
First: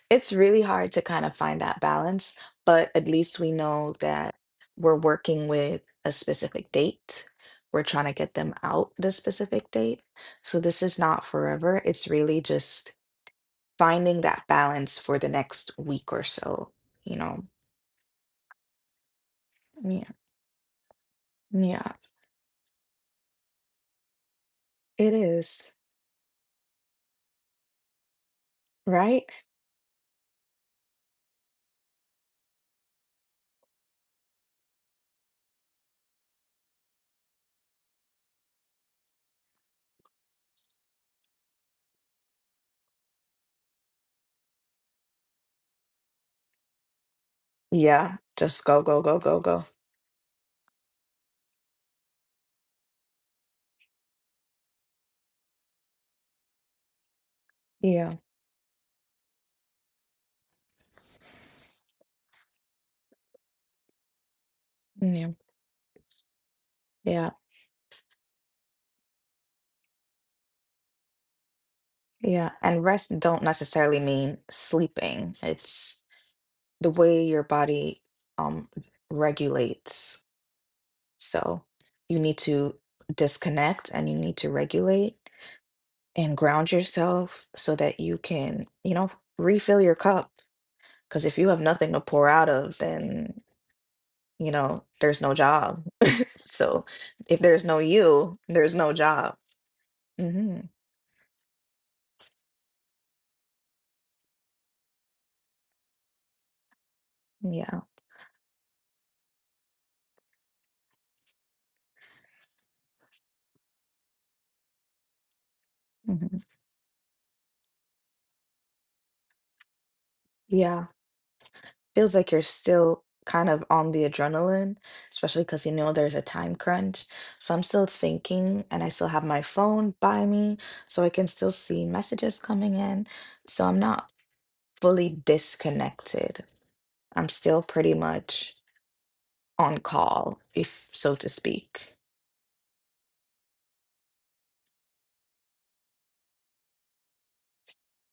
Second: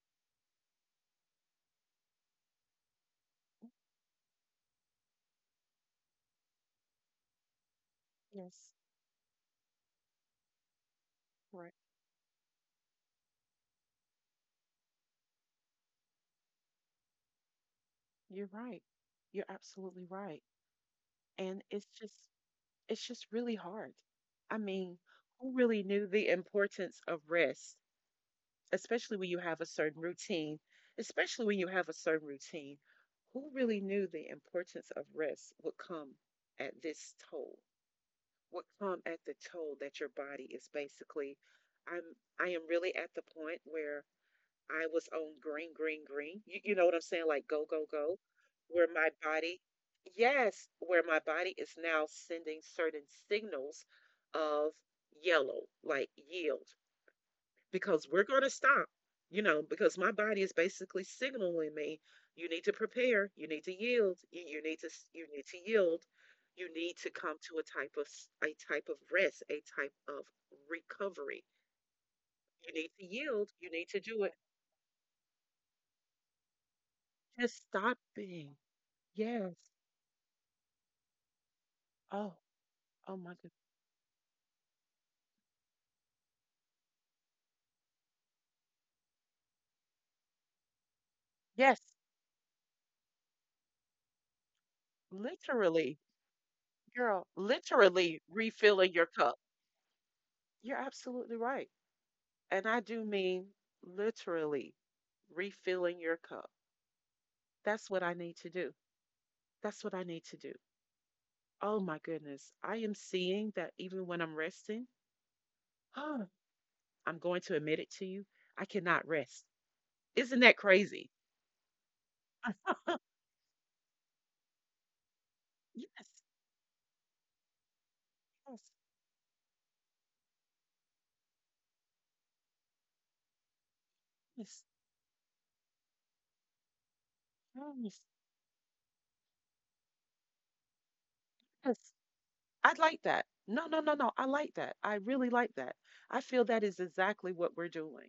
it's really hard to kind of find that balance. But at least we know that we're working with a specific date, we're trying to get them yes. out the specific date. So this is not Right. forever. It's really just finding that balance for the next week or so, you know? You're right. You're Yeah, absolutely right. And it's yeah, just it's just really hard. I mean, it who is, really knew the importance of rest, especially right? when you have a certain routine, especially when you have a certain routine, who really knew the importance of rest would come at this toll, would come at the toll that your body is basically I'm I am really at the point where I was on green, green, green. You know what I'm saying? Like go, go, Yeah, go. just go, Where go, my go, go, body, go. yes, where my body is now sending certain signals of yellow, like yield, because Yeah, we're going to stop, you know, because my body is basically signaling me, you need to prepare, you need to yield, you need to, yeah, you need to yield, you need to yeah, come to a type of, s- a type of rest, a type of recovery. yeah. You And need to rest don't yield, you need necessarily to do it. mean sleeping. It's the way your Just body stopping. um Yes. regulates. So you need Oh, to oh my goodness. disconnect, and you need to regulate and ground yourself so that you can refill your cup. Because if you have Yes, nothing to pour out of, then there's no job. literally, So girl, if there's no literally you, there's no refilling your job. cup. Hmm. You're absolutely right. And I do mean literally refilling your cup. Yeah. That's what I need to do. That's what I need to do. Oh my goodness. I am seeing that even when I'm resting, huh, Hmm. I'm going to admit it to you, I cannot rest. Isn't that Yeah. crazy? Feels like you're still kind of on the adrenaline, especially because you know there's Yes, a time crunch. So I'm still thinking, yes, and I still have my phone by me so I can still see messages coming in. So I'm not yes, fully disconnected. I'm still pretty yes, much on call, if so to speak. yes. I like that. No, no, no, no. I like that. I really like that. I feel that is exactly what we're doing.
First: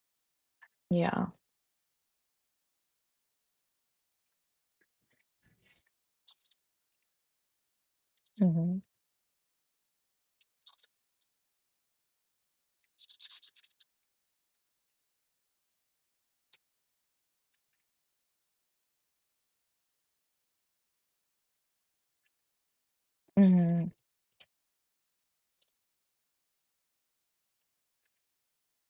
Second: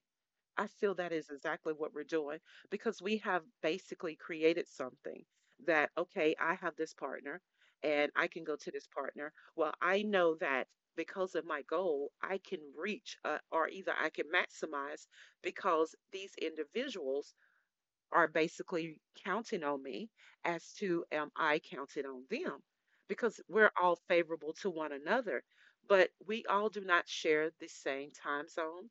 I feel that Yeah. is exactly what we're doing because we have basically created something that, okay, I have this partner and I can go to Hmm. this partner. Well, I know that because of my goal, I can reach or either I can maximize because these individuals are basically counting on me as to am I counting on them? Because we're Hmm. all favorable to one another, but we all do not share the same time zone,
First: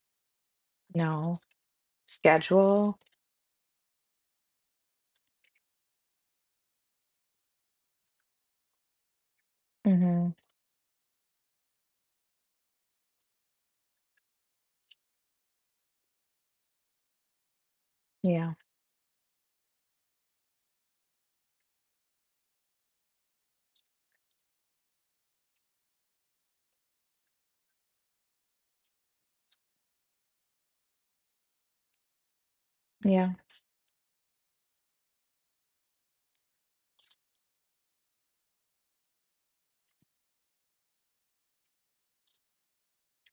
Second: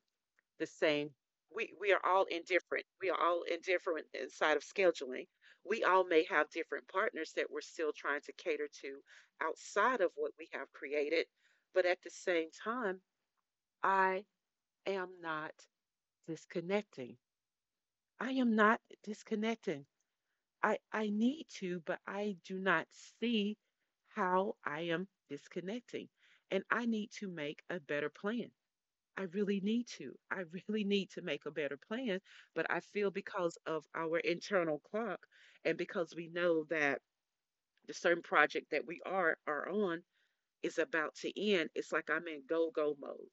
the same. No. We are all indifferent. Schedule. We are all indifferent inside of scheduling. We all may have different partners that we're still trying to cater to outside of what Mhm. we have created. But at the same time, I am not disconnecting. I Yeah. am not disconnecting. I need to, but I do not see how I am disconnecting. And I need to make a better plan. I really need to. I really need to make a better plan, but I feel Yeah. because of our internal clock and because we know that the certain project that we are on is about to end, it's like I'm in go go mode.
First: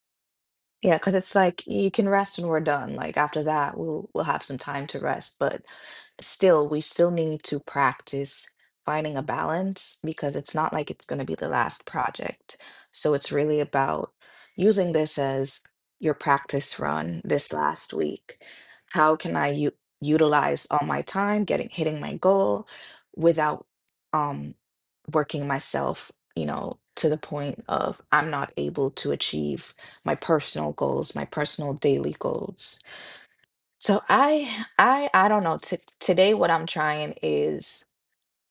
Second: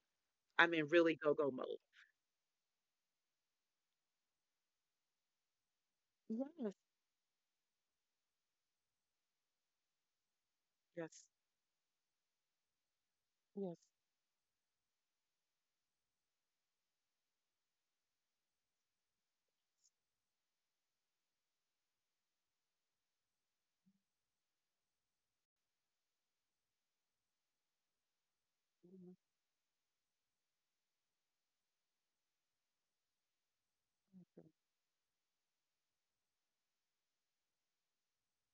I'm in Yeah, really because it's go go like mode. you can rest when we're done. Like after that, we'll have some time to rest. But still, Yes, we still need to practice finding a balance, because it's not like it's going yes, to be the last project. So it's really yes. about using this as your practice run this last week. How can I u utilize all my time getting hitting my goal without um working myself to the point of I'm not able to achieve my personal goals, my personal daily goals. So I don't know. Today what I'm trying is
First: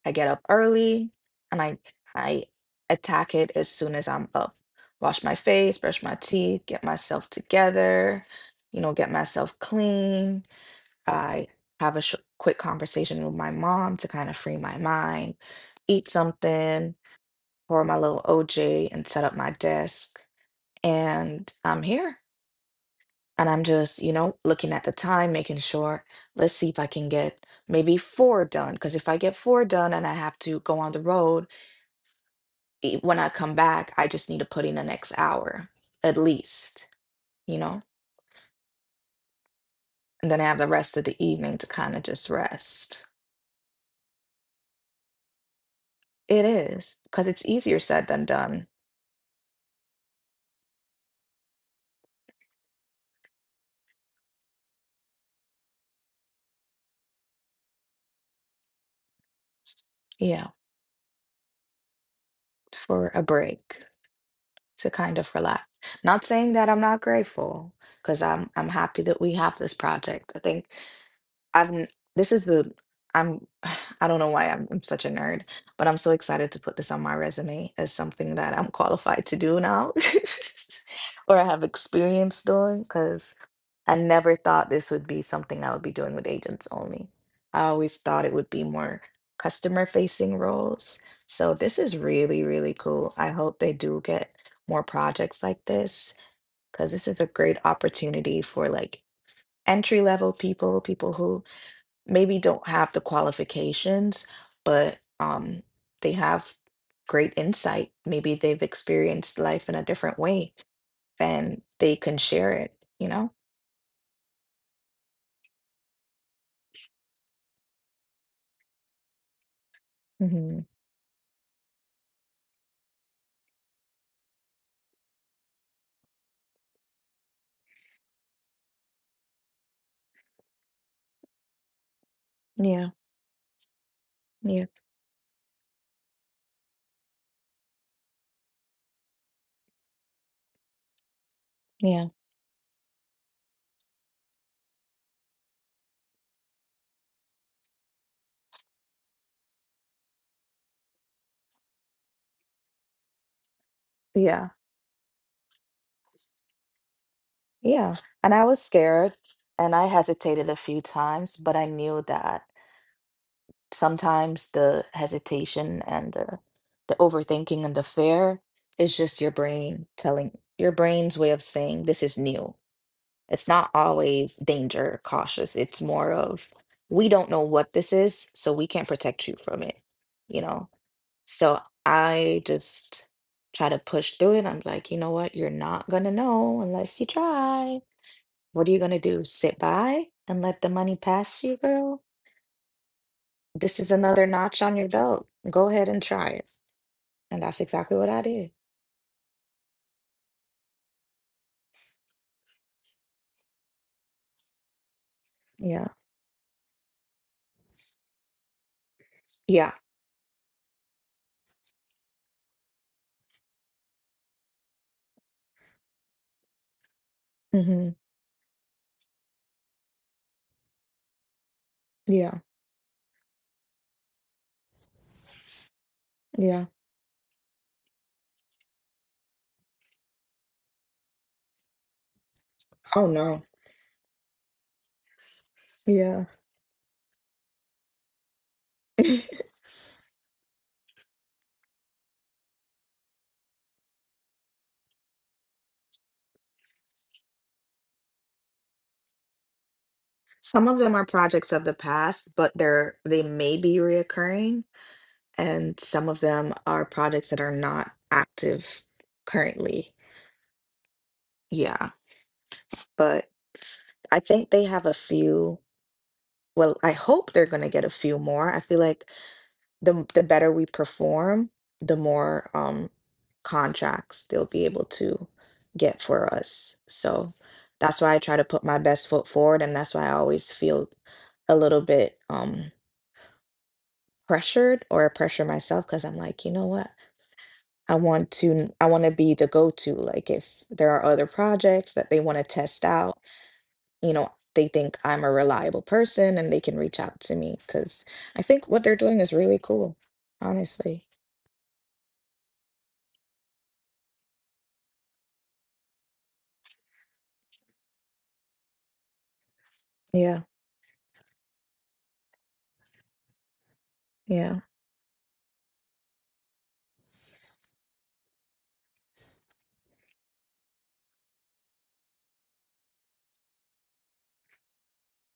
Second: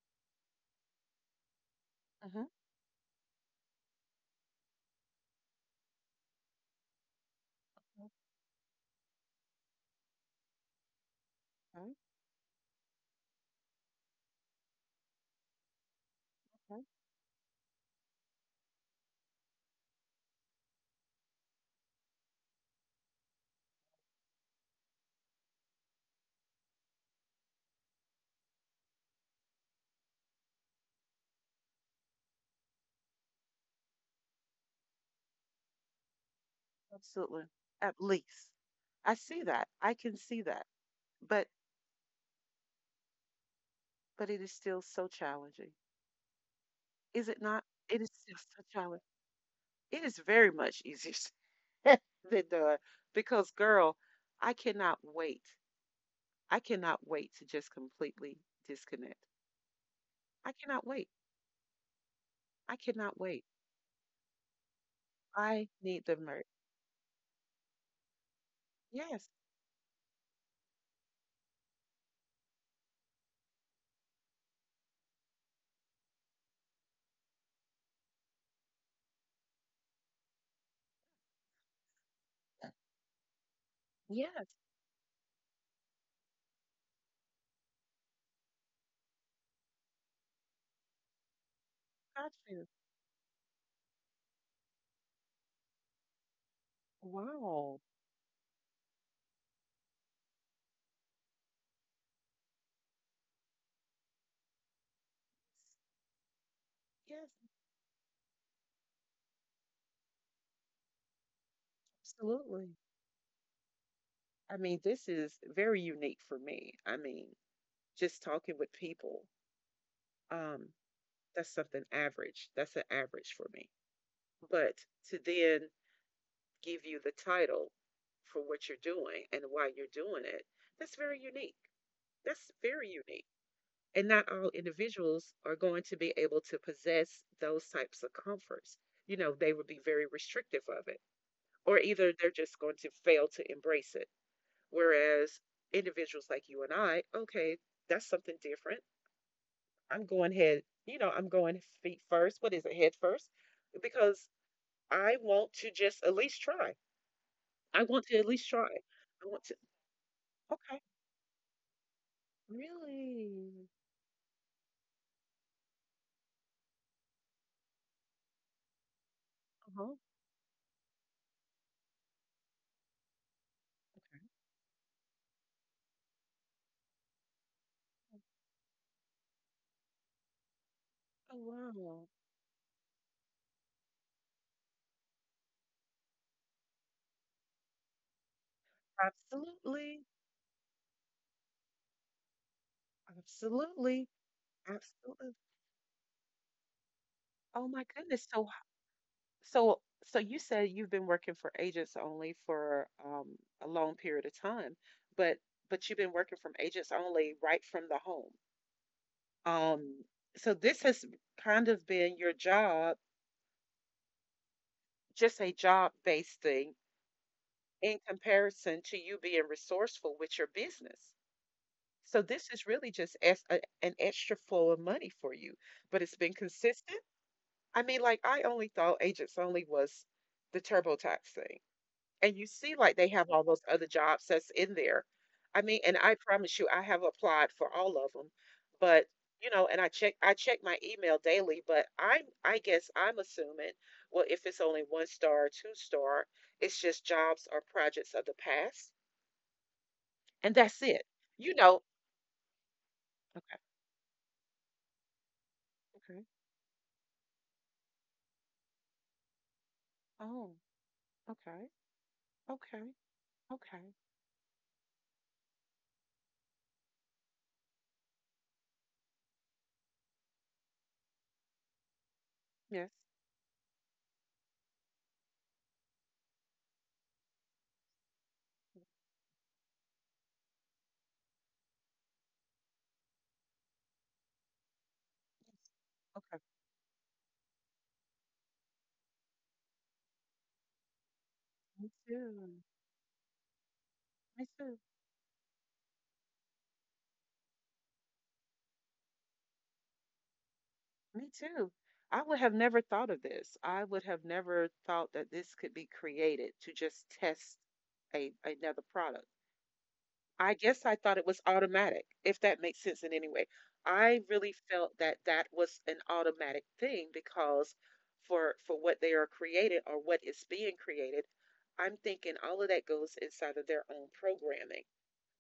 I get up early and I uh I attack it as soon as I'm up. Wash my face, brush my teeth, get myself together get myself clean. I have a quick conversation with my mom to kind of free my mind, eat Uh-huh. something, pour my little OJ and set up my desk and I'm here. And I'm just, you know, looking at the time, making sure, let's see if I can get maybe four done. Because if I get four done and I have to go on the road, when I come back, I just need to put in the next hour at least, Absolutely. you know? At least. I see that. I can And see then I have that. the rest of the But evening to kind of just rest. but it is still so challenging. It is, Is because it it's not? easier It said is than still so done. challenging. It is very much easier said than done because girl, I cannot wait. I cannot wait to just completely disconnect. Yeah, I cannot wait. I for cannot a wait. break to kind of relax. I need the Not merch. saying that I'm not grateful, because I'm happy that Yes. we have this project. I think I've n- this is the I'm I don't know why I'm such a nerd, but I'm so excited to put this on my resume as something that I'm qualified to do now or I have experience doing because I never Yes, thought this would be something I would be doing with agents only. I always thought it would be more customer facing roles. So this is got really, you. really cool. I hope they do get more projects like this because this is a great Wow. opportunity for like entry level people, people who maybe don't have the qualifications, but they have Yes, great insight. Maybe they've experienced life in a different way and they can share it, absolutely. you know? I mean, this is very unique for me. I mean, just talking with people, um, Hmm. that's something average. That's an average for me. But to then give you the title for what you're doing and why you're doing it, that's very unique. That's very Yeah, unique. And not all yeah, individuals are going to be able to possess those types of comforts. You know, they would be very restrictive of it, or either yeah, they're just going to fail to embrace it. Whereas individuals like you and I, okay, that's something different. I'm going head, you know, I'm going feet first. What is it, head first? Because yeah, I want to just at least try. I yeah. want to at And least I try. was scared I want to. and I hesitated a Okay, few times, but I knew that really? sometimes the hesitation and the overthinking and the fear is just your brain Uh-huh. telling your brain's way of saying this is new. It's not Okay. always danger cautious. It's more of we don't know what this is, so we can't protect you from it, you know? Oh So wow! I just try to push through it. I'm like, you know what? You're not gonna know unless you try. What are you gonna do? Sit Absolutely, by and let the money pass you, girl? This is absolutely, another notch on your belt. absolutely. Go ahead and try it. And that's Oh my exactly what goodness. I So, did. so, so you said you've been working for agents only for a long period of time, but but Yeah. you've been working from agents only right from the home. Yeah. Um, so this has kind of been your job, just a job-based thing in Hmm. comparison to you being resourceful with your business. So Yeah. this is really just as a, an extra flow of money for you, but it's been Yeah. consistent. I mean, like I only thought agents only was the TurboTax thing. And you see, like, they Oh have all no. those other jobs that's in there. I mean, and I Yeah. promise you, I have applied for all of them, but you know, and I check my email daily, but I'm I guess I'm assuming, well, if it's only one star, or two-star, it's just jobs or projects of the past, and Some that's of them it. are You projects of the know. past, but they Okay. may be reoccurring, and some of Okay. them are projects that are not active currently. Oh. Okay. Yeah, Okay. but Okay. I think they have a few. Well, I hope they're going to get a few more. I feel like the better we perform, the more Yes. Contracts they'll be able to get for us. So that's why I try to put my best foot forward, and that's why I always feel a little bit pressured or pressure myself because I'm Okay. like, you know what? I want to be the go-to. Like if there are other Me projects that they want to too. test out, you know, Me they too. think I'm a reliable person and they can reach out to me because I think what they're doing is really cool, honestly. Me too. I would have never thought of this. I would have never thought that this could be created to just test a another product. Yeah, I guess I thought it was automatic, if that makes sense in any way. I really yeah, felt that that was an automatic thing because for what they are created or what is being created, I'm thinking all of that goes inside of their own programming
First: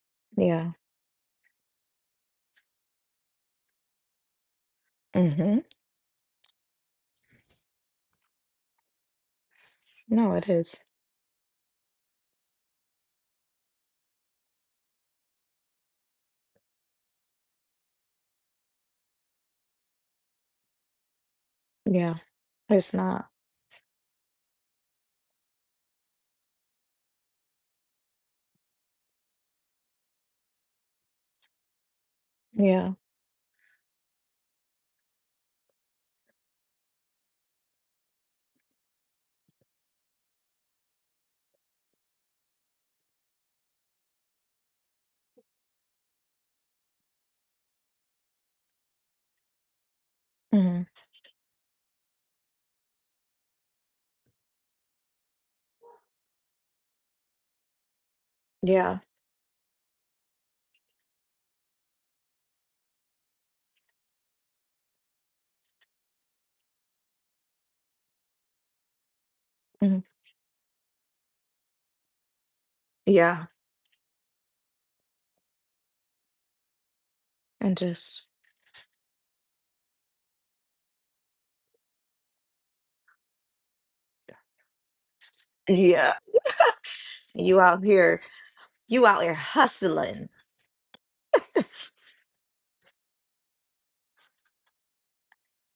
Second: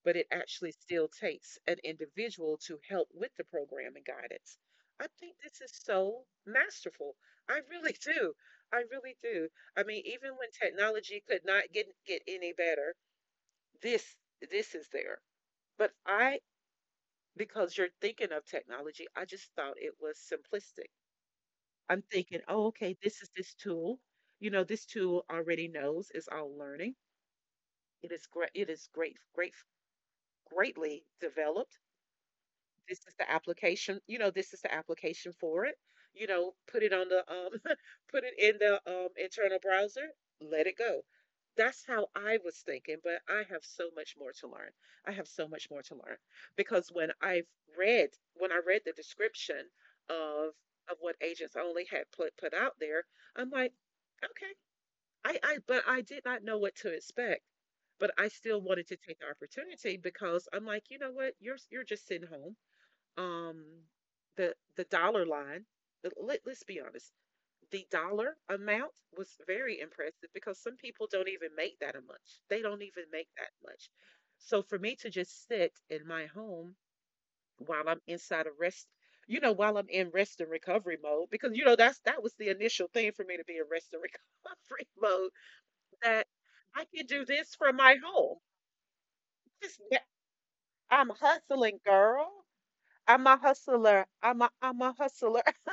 but it yeah. actually still takes an individual to help with the program and guidance. I think Mm-hmm. this is so masterful. I really do. I really do. I mean, No, even it when is. technology could not get any better, this this is there. But I because you're thinking of technology, I just thought it was simplistic. I'm Yeah. thinking, oh, It's okay, this not. is this tool. You know, this tool already knows is all learning. It is great. It is great, great, greatly developed Yeah. this is the application you know this is the application for it you know put it on the put it in the internal browser let it go that's how I was thinking but I have so much more to learn I have so much more to learn because when I've read when I read the description of Hmm. What agents only had put out there I'm like okay I but I did not know what to expect but I still wanted to Yeah. take the opportunity because I'm like, you know what? You're just sitting home um, the dollar line. Let's be honest. The dollar amount was very Hmm. impressive because some people don't even make that much. They don't even make Yeah. that much. So for me to just sit in my home And while I'm just inside of rest, while I'm in rest and recovery mode, because you know that was the initial thing for me to be in rest and recovery mode. yeah, That I can do this you from out my here, home. you out here This- hustling. I'm hustling, girl. I'm a hustler. I'm a hustler.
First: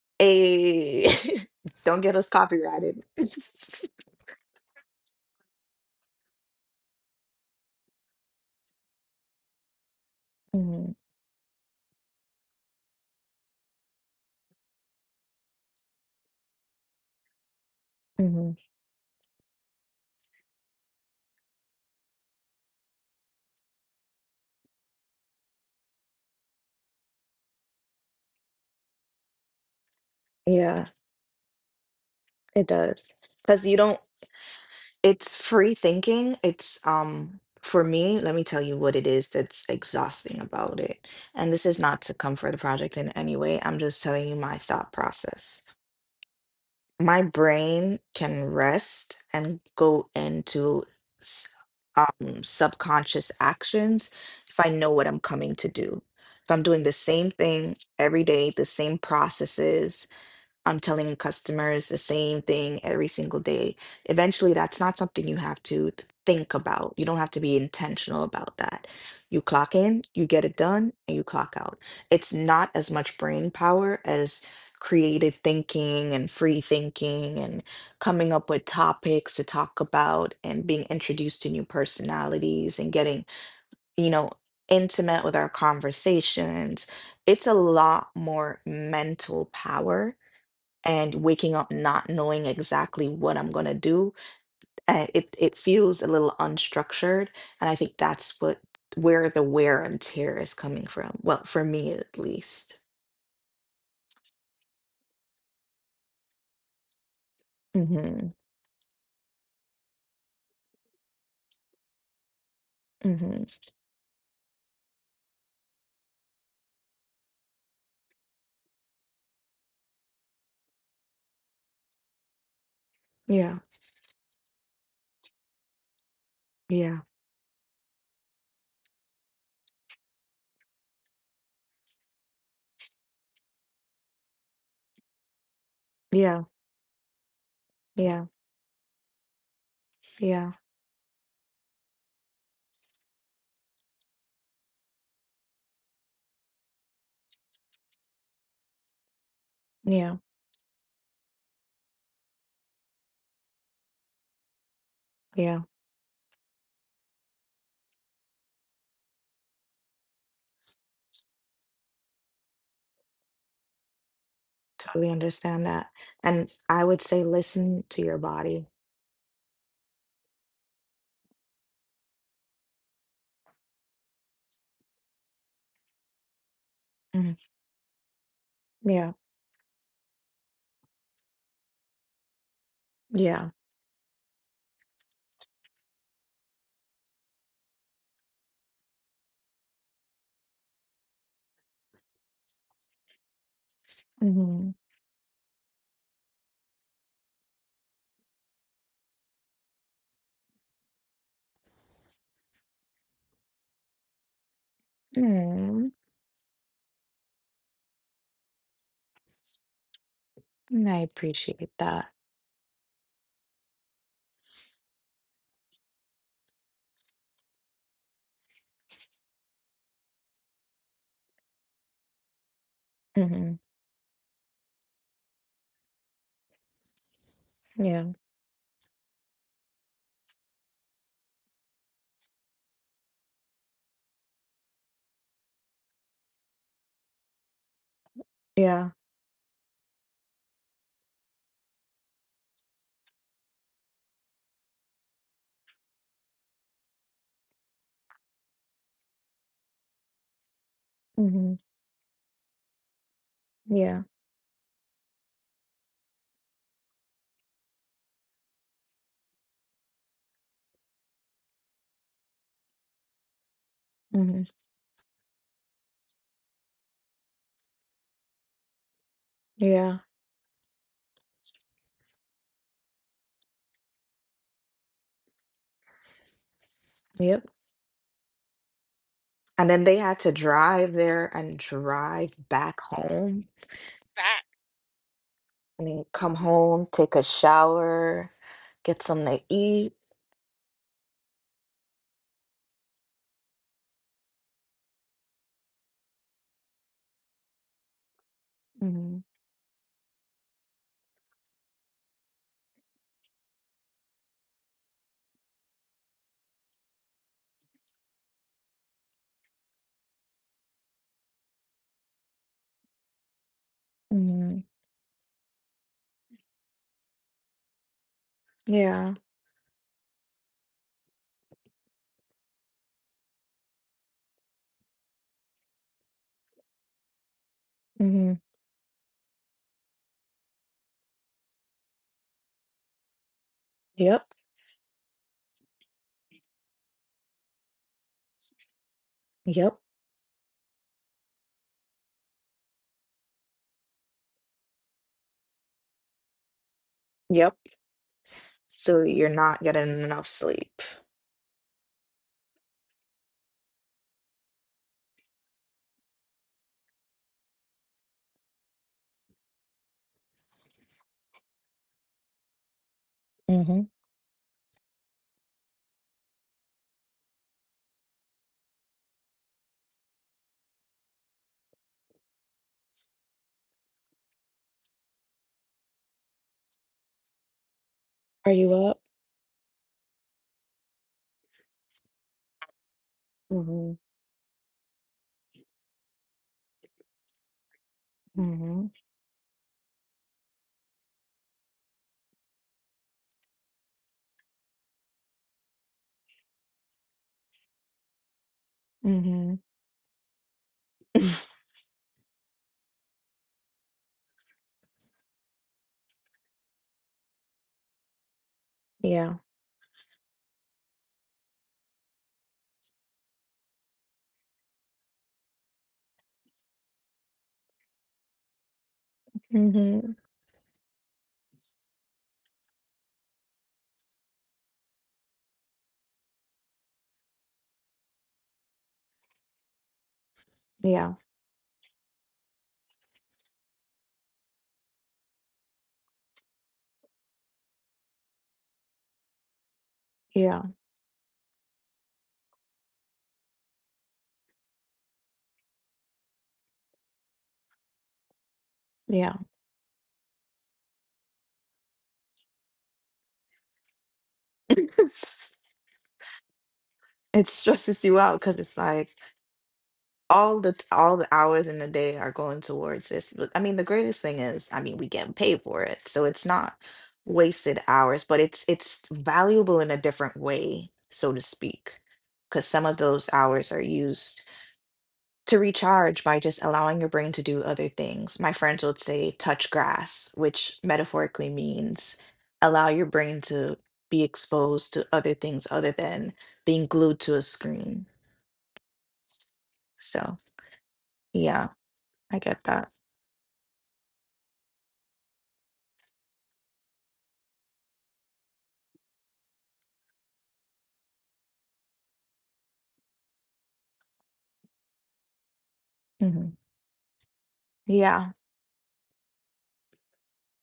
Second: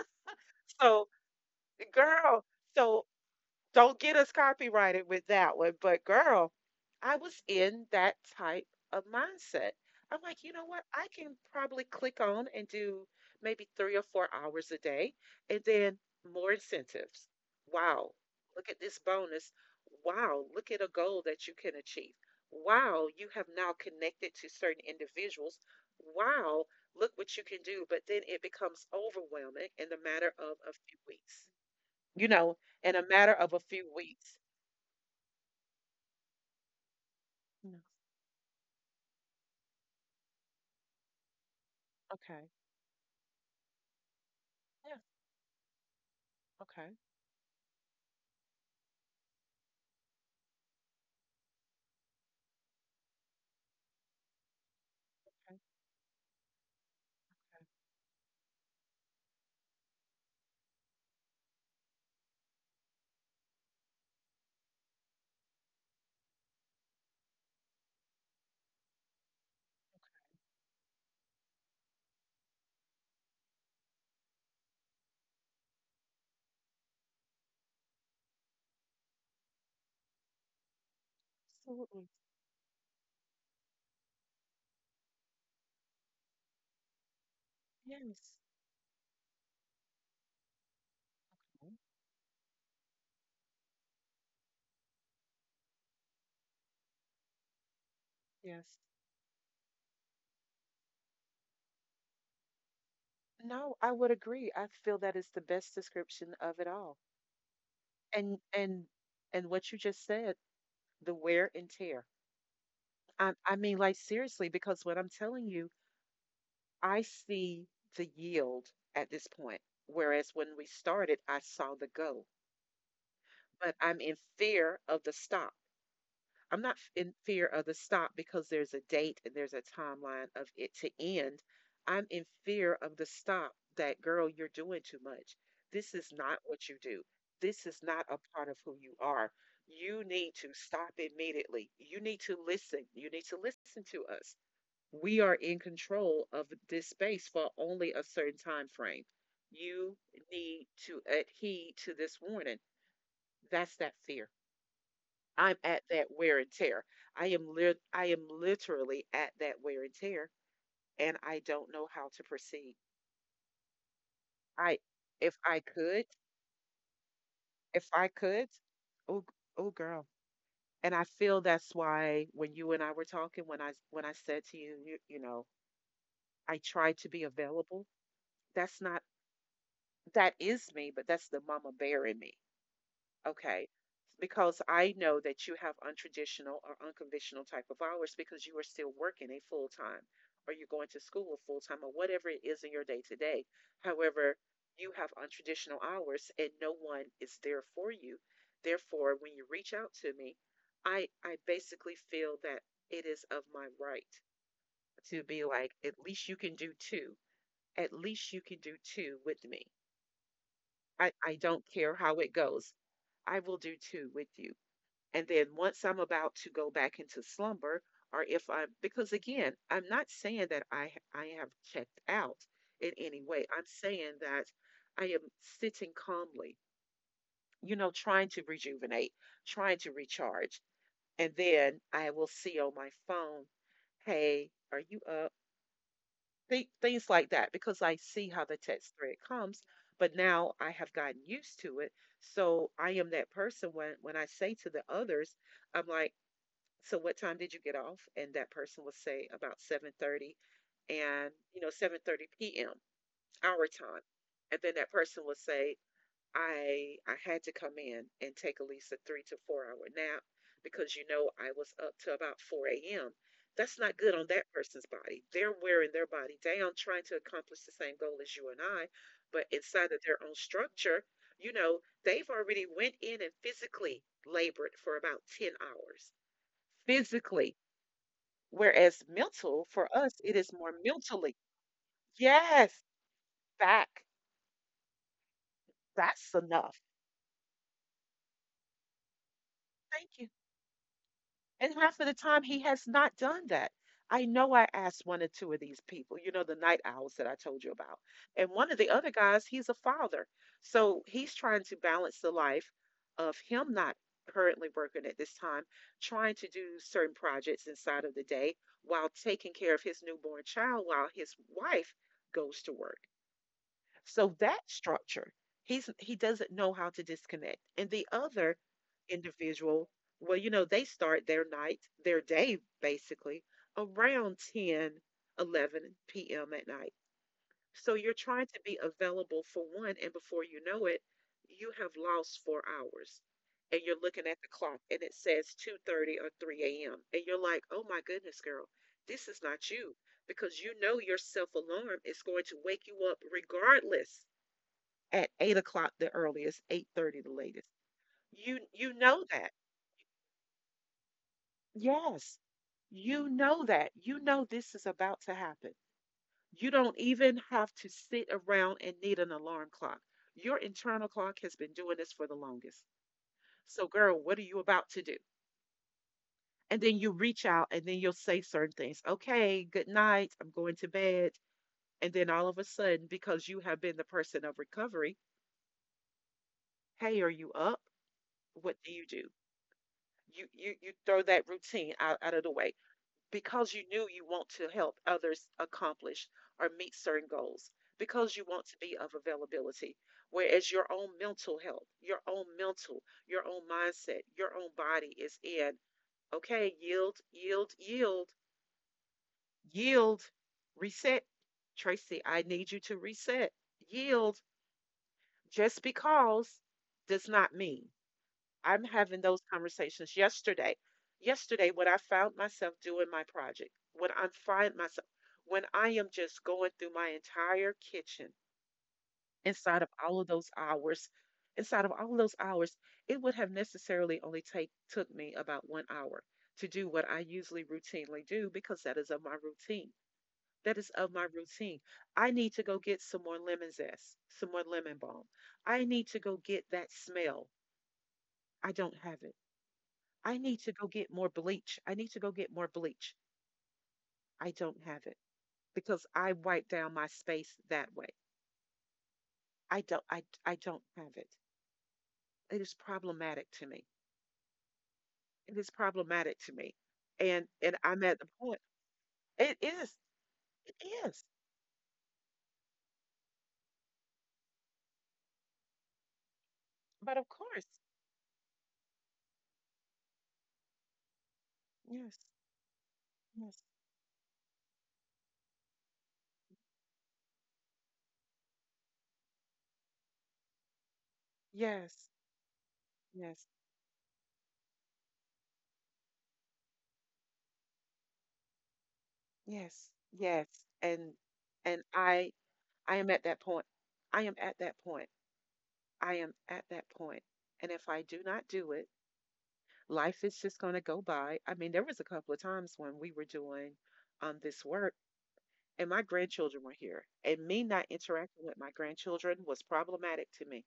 So Hey, don't get us Girl, copyrighted. so don't get us copyrighted with that one, but girl, I was in that type of mindset. I'm like, you know what? Hmm. I can probably click on and do maybe 3 or 4 hours a day and then more incentives. Wow, Hmm. look at this bonus. Wow, look at a goal that you can achieve. Wow, you have now connected to certain individuals. Wow, look what you can do. But then it becomes overwhelming in the matter of a Yeah, few weeks, you know, it in a does. matter of a Because you few don't, weeks. it's free thinking. It's, No. for me, let me tell you what it is that's exhausting about it. And this is not to Okay. comfort the project in any way. I'm just telling you my thought Yeah. process. Okay. My brain can rest and go into s- subconscious actions if I know what I'm coming to do. If I'm doing the same thing every day, the same processes, I'm telling customers the same thing every single day. Eventually, that's not something you have to think about. You don't have to be intentional about that. You clock in, you get it done, and you clock out. It's not as much brain power as creative thinking and free thinking and coming up with topics to talk about and being introduced to new Absolutely. personalities and getting, you know, intimate with our conversations. It's a lot Yes. more mental power and waking up Mhm. not knowing exactly what I'm going to do. It feels a little unstructured, and I think that's what Yes. where the wear and tear is coming from. Well, for me at least. No, I would agree. I feel that is the best description of it all. Mm-hmm. And and and what you just said, the wear and tear. I Mm-hmm. I mean, like seriously, because what I'm telling you, I see the yield at this point. Whereas when we started, I saw the go. Yeah. But I'm in fear of the stop. I'm not Yeah. in fear of the stop because there's a date and there's a timeline of it to end. I'm in fear of the stop that, girl, you're doing too much. This is Yeah. not what you do. This is not a Yeah. part of who you are. You need Yeah. to stop immediately. You need to listen. You need to listen to us. We are in control of this space for only a certain time frame. You Yeah. need to adhere to this warning. That's that fear. I'm Yeah. at that wear and tear. I am literally at that wear and tear and I don't know how to proceed. I Totally if I understand that. could, And I would say if listen to I your could, body. oh oh girl. And I feel that's why when you and I were talking when I said to I try to be Mhm. available. That's not, Yeah. that is me, but that's the mama bear in me. Yeah. Okay. Because I know that you have untraditional or unconventional type of hours because you are still working a full time or you're going to school full time or whatever it is in your day to day. However, Mm-hmm. you have untraditional hours and no one is there for you. Therefore, when you reach out to me, I basically feel that it is of my right to be like, Mm. at least you can do two. At least you can do two with me. And I I don't appreciate care that. how it goes. I will do two with you. And then once I'm about to go back into slumber, or if I'm, because again, I'm not saying that I have checked out in any way. Mm-hmm. I'm saying that I am sitting calmly, Yeah. trying to rejuvenate, trying to recharge. And then I will see on my phone, hey, are you up? Things like that, because I see how the Yeah. text thread comes. But now I have gotten used to it. So I am that person when I say to the others, I'm like, so what time did you get off, and that person would say about 7:30, and Mm-hmm. you know 7:30 p.m. our time, Yeah. and then that person would say I had to come in and take at least a 3 to 4 hour nap because I was up to about 4 a.m. That's not good on Mm-hmm. that person's body. They're wearing their body down trying to accomplish the same goal as you and I, but inside Yeah. of their own structure, you know they've already went in and physically labored for about 10 hours, Yep. physically. Whereas mental, And then for they us, had to it is more drive there mentally. and drive back Yes, home. back. Back. I mean, That's come enough. home, take a shower, get something to eat. Thank you. And half of the time, he has not done that. I know I asked one or two of these people, the night owls that I told you about. And one of the other Hmm. guys, he's a father. So he's trying to balance the life of him not currently working at this time, trying to do certain projects inside of the day while taking care of his newborn child while his wife goes to work. So Hmm. that structure, he doesn't know how to disconnect. And the other Yeah. individual, well, they start their night, their day basically around 10, 11 p.m. at night. So you're Hmm. trying to be available for one, and before you know it, you have lost 4 hours. And you're looking Yep. at the clock and it says 2:30 or 3 a.m. And you're like, "Oh my goodness, girl, this is not Yep. you." Because you know your self-alarm is going to wake you up regardless at 8 o'clock, the earliest, 8:30 the Yep. latest. You So know you're that. not getting enough sleep. Yes. You know that. You know this is about to happen. You don't even have to sit around and need an alarm clock. Your internal clock has been doing this for the longest. Hmm. So, girl, what are you about to do? And then you reach out and then you'll say certain things. Okay, good night. I'm going to bed. And then all of a sudden, because you have been the person of recovery, hey, are you up? Are What you do up? you do? You throw that routine out of the way because you Hmm. knew you want to help others accomplish or meet certain goals because you want to Hmm. be of availability, whereas your own mental health, your own mindset, your own body is in, okay, yield, yield, yield, Hmm. yield, reset. Tracy, I need you to reset. Yield. Just because does not mean. I'm having Yeah. those conversations yesterday. Yesterday, what I found myself doing my project, what I'm find myself, when I am just going through my entire kitchen inside of Hmm. all of those hours, inside of all of those hours, it would have necessarily only take took me about 1 hour to do what I usually routinely do because that is of my routine. That is of Yeah. my routine. I need to go get some more lemon zest, some more lemon balm. I need to go get that smell. I don't have it. I need Yeah. to go get more bleach. I need to go get more bleach. I don't have it because I wipe down my space that way. Yeah. I don't have it. It is problematic to me. It is problematic to me. And It and I'm stresses at you the out because point. it's like It is. all It the all is. the hours in the day are going towards this. But I mean, the greatest thing is, I mean, we get paid for it, so it's not But of course. wasted hours, but it's valuable in a different way, so to speak, Yes. because some of those Yes. hours are used to recharge by just allowing your brain to do other things. My friends would say touch grass, which metaphorically Yes. means allow your brain Yes. to be exposed to other things other than being glued to a screen. Yes. So, Yes. And yeah, and I I get that. I am at that point. I am at that point. I am at that point. And if I do not do it, life is just going to go by. I mean, there was a couple of times when we were doing this work and my Mm-hmm. grandchildren were here, and me not Yeah. interacting with my grandchildren was problematic to me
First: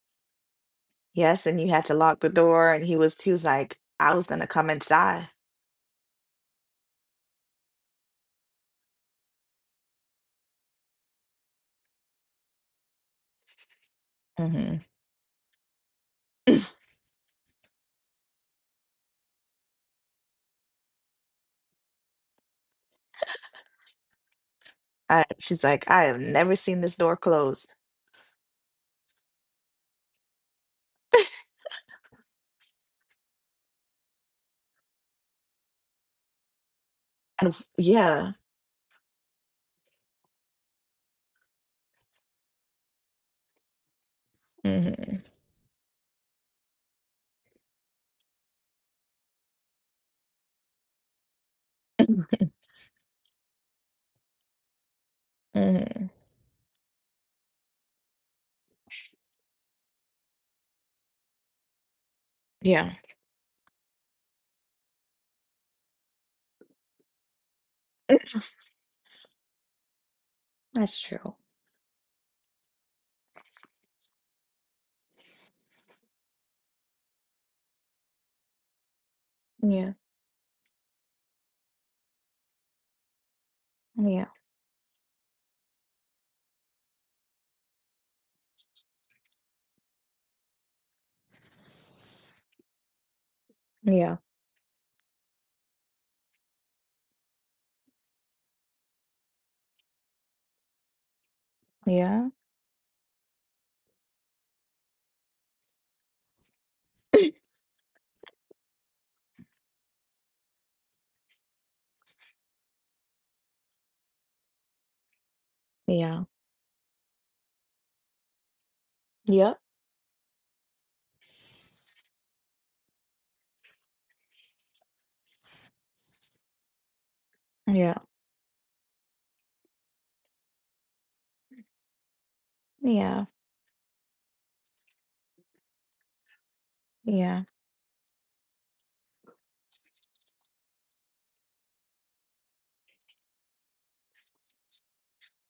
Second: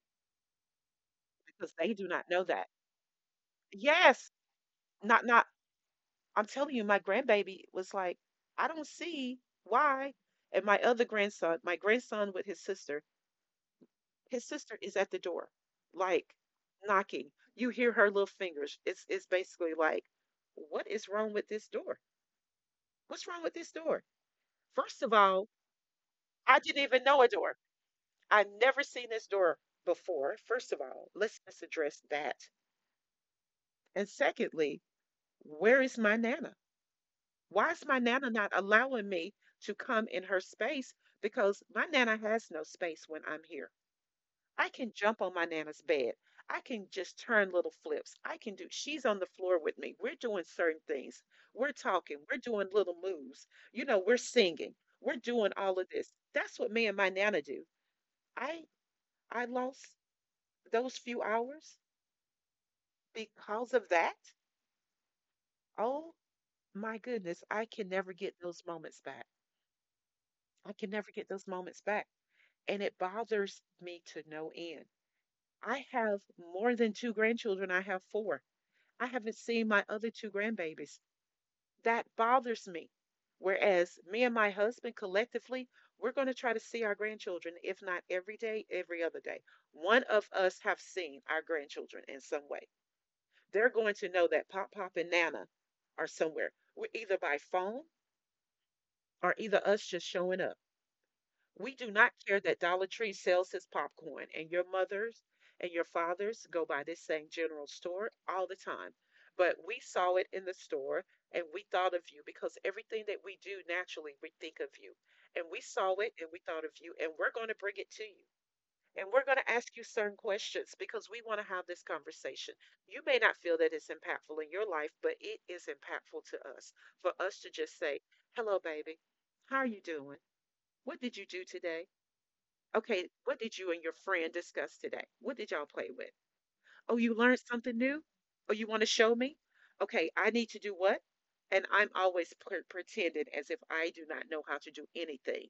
Yes, and you because had to they do lock not the know that. door, and he was like, "I was Yes, gonna come not inside." not. I'm telling you, my grandbaby was like, I don't see why. And my other grandson, my grandson with his sister Mhm. is at the door, like knocking. You hear her little fingers. It's basically like, what is wrong with this door? What's wrong with this door? First of I all, she's like, "I have never I seen didn't this even door know a door. closed." I never seen this door before. First of all, let's address that. And secondly, where is my nana? And Why is my nana yeah. not allowing me to come in her space? Because my nana has no space when I'm here. I can jump Mhm. on my nana's bed. I can just turn little flips. I can do, she's on the floor with me. We're doing certain things. We're talking. We're doing little moves. You know, we're singing. We're doing all of Mhm. this. That's what me and my nana do. I I lost those few hours Yeah. because of that. Oh my goodness, I can never get those moments back. I can That's never get true. those moments back. And it bothers me to no end. I have more than two grandchildren, I have four. I haven't seen my Yeah. other two grandbabies. That bothers me. Whereas me Yeah. and my husband collectively, we're going to try to see our grandchildren, if not every day, every other day. One of us have seen our grandchildren in some way. They're going to Yeah. know that Pop Pop and Nana are somewhere. We are either by phone or either us just showing up. We do not Yeah. care that Dollar Tree sells his popcorn, and your mothers and your fathers go by this same general store all the time. But we saw it in the store and we thought of you because everything that we do naturally, we think of you. And we saw it Yeah. and we thought of you, and we're going to bring it to you. And we're going to Yep. ask you certain questions because we want to have this conversation. You may not feel that it's impactful in your life, but it is impactful to us for us to just Yeah. say, Hello, baby. How are you doing? What did you do today? Okay, Yeah. what did you and your friend discuss today? What did y'all play with? Oh, you learned Yeah. something new? Oh, you want to show me? Okay, I need to do what? And I'm always pretending as if I do not know how to do anything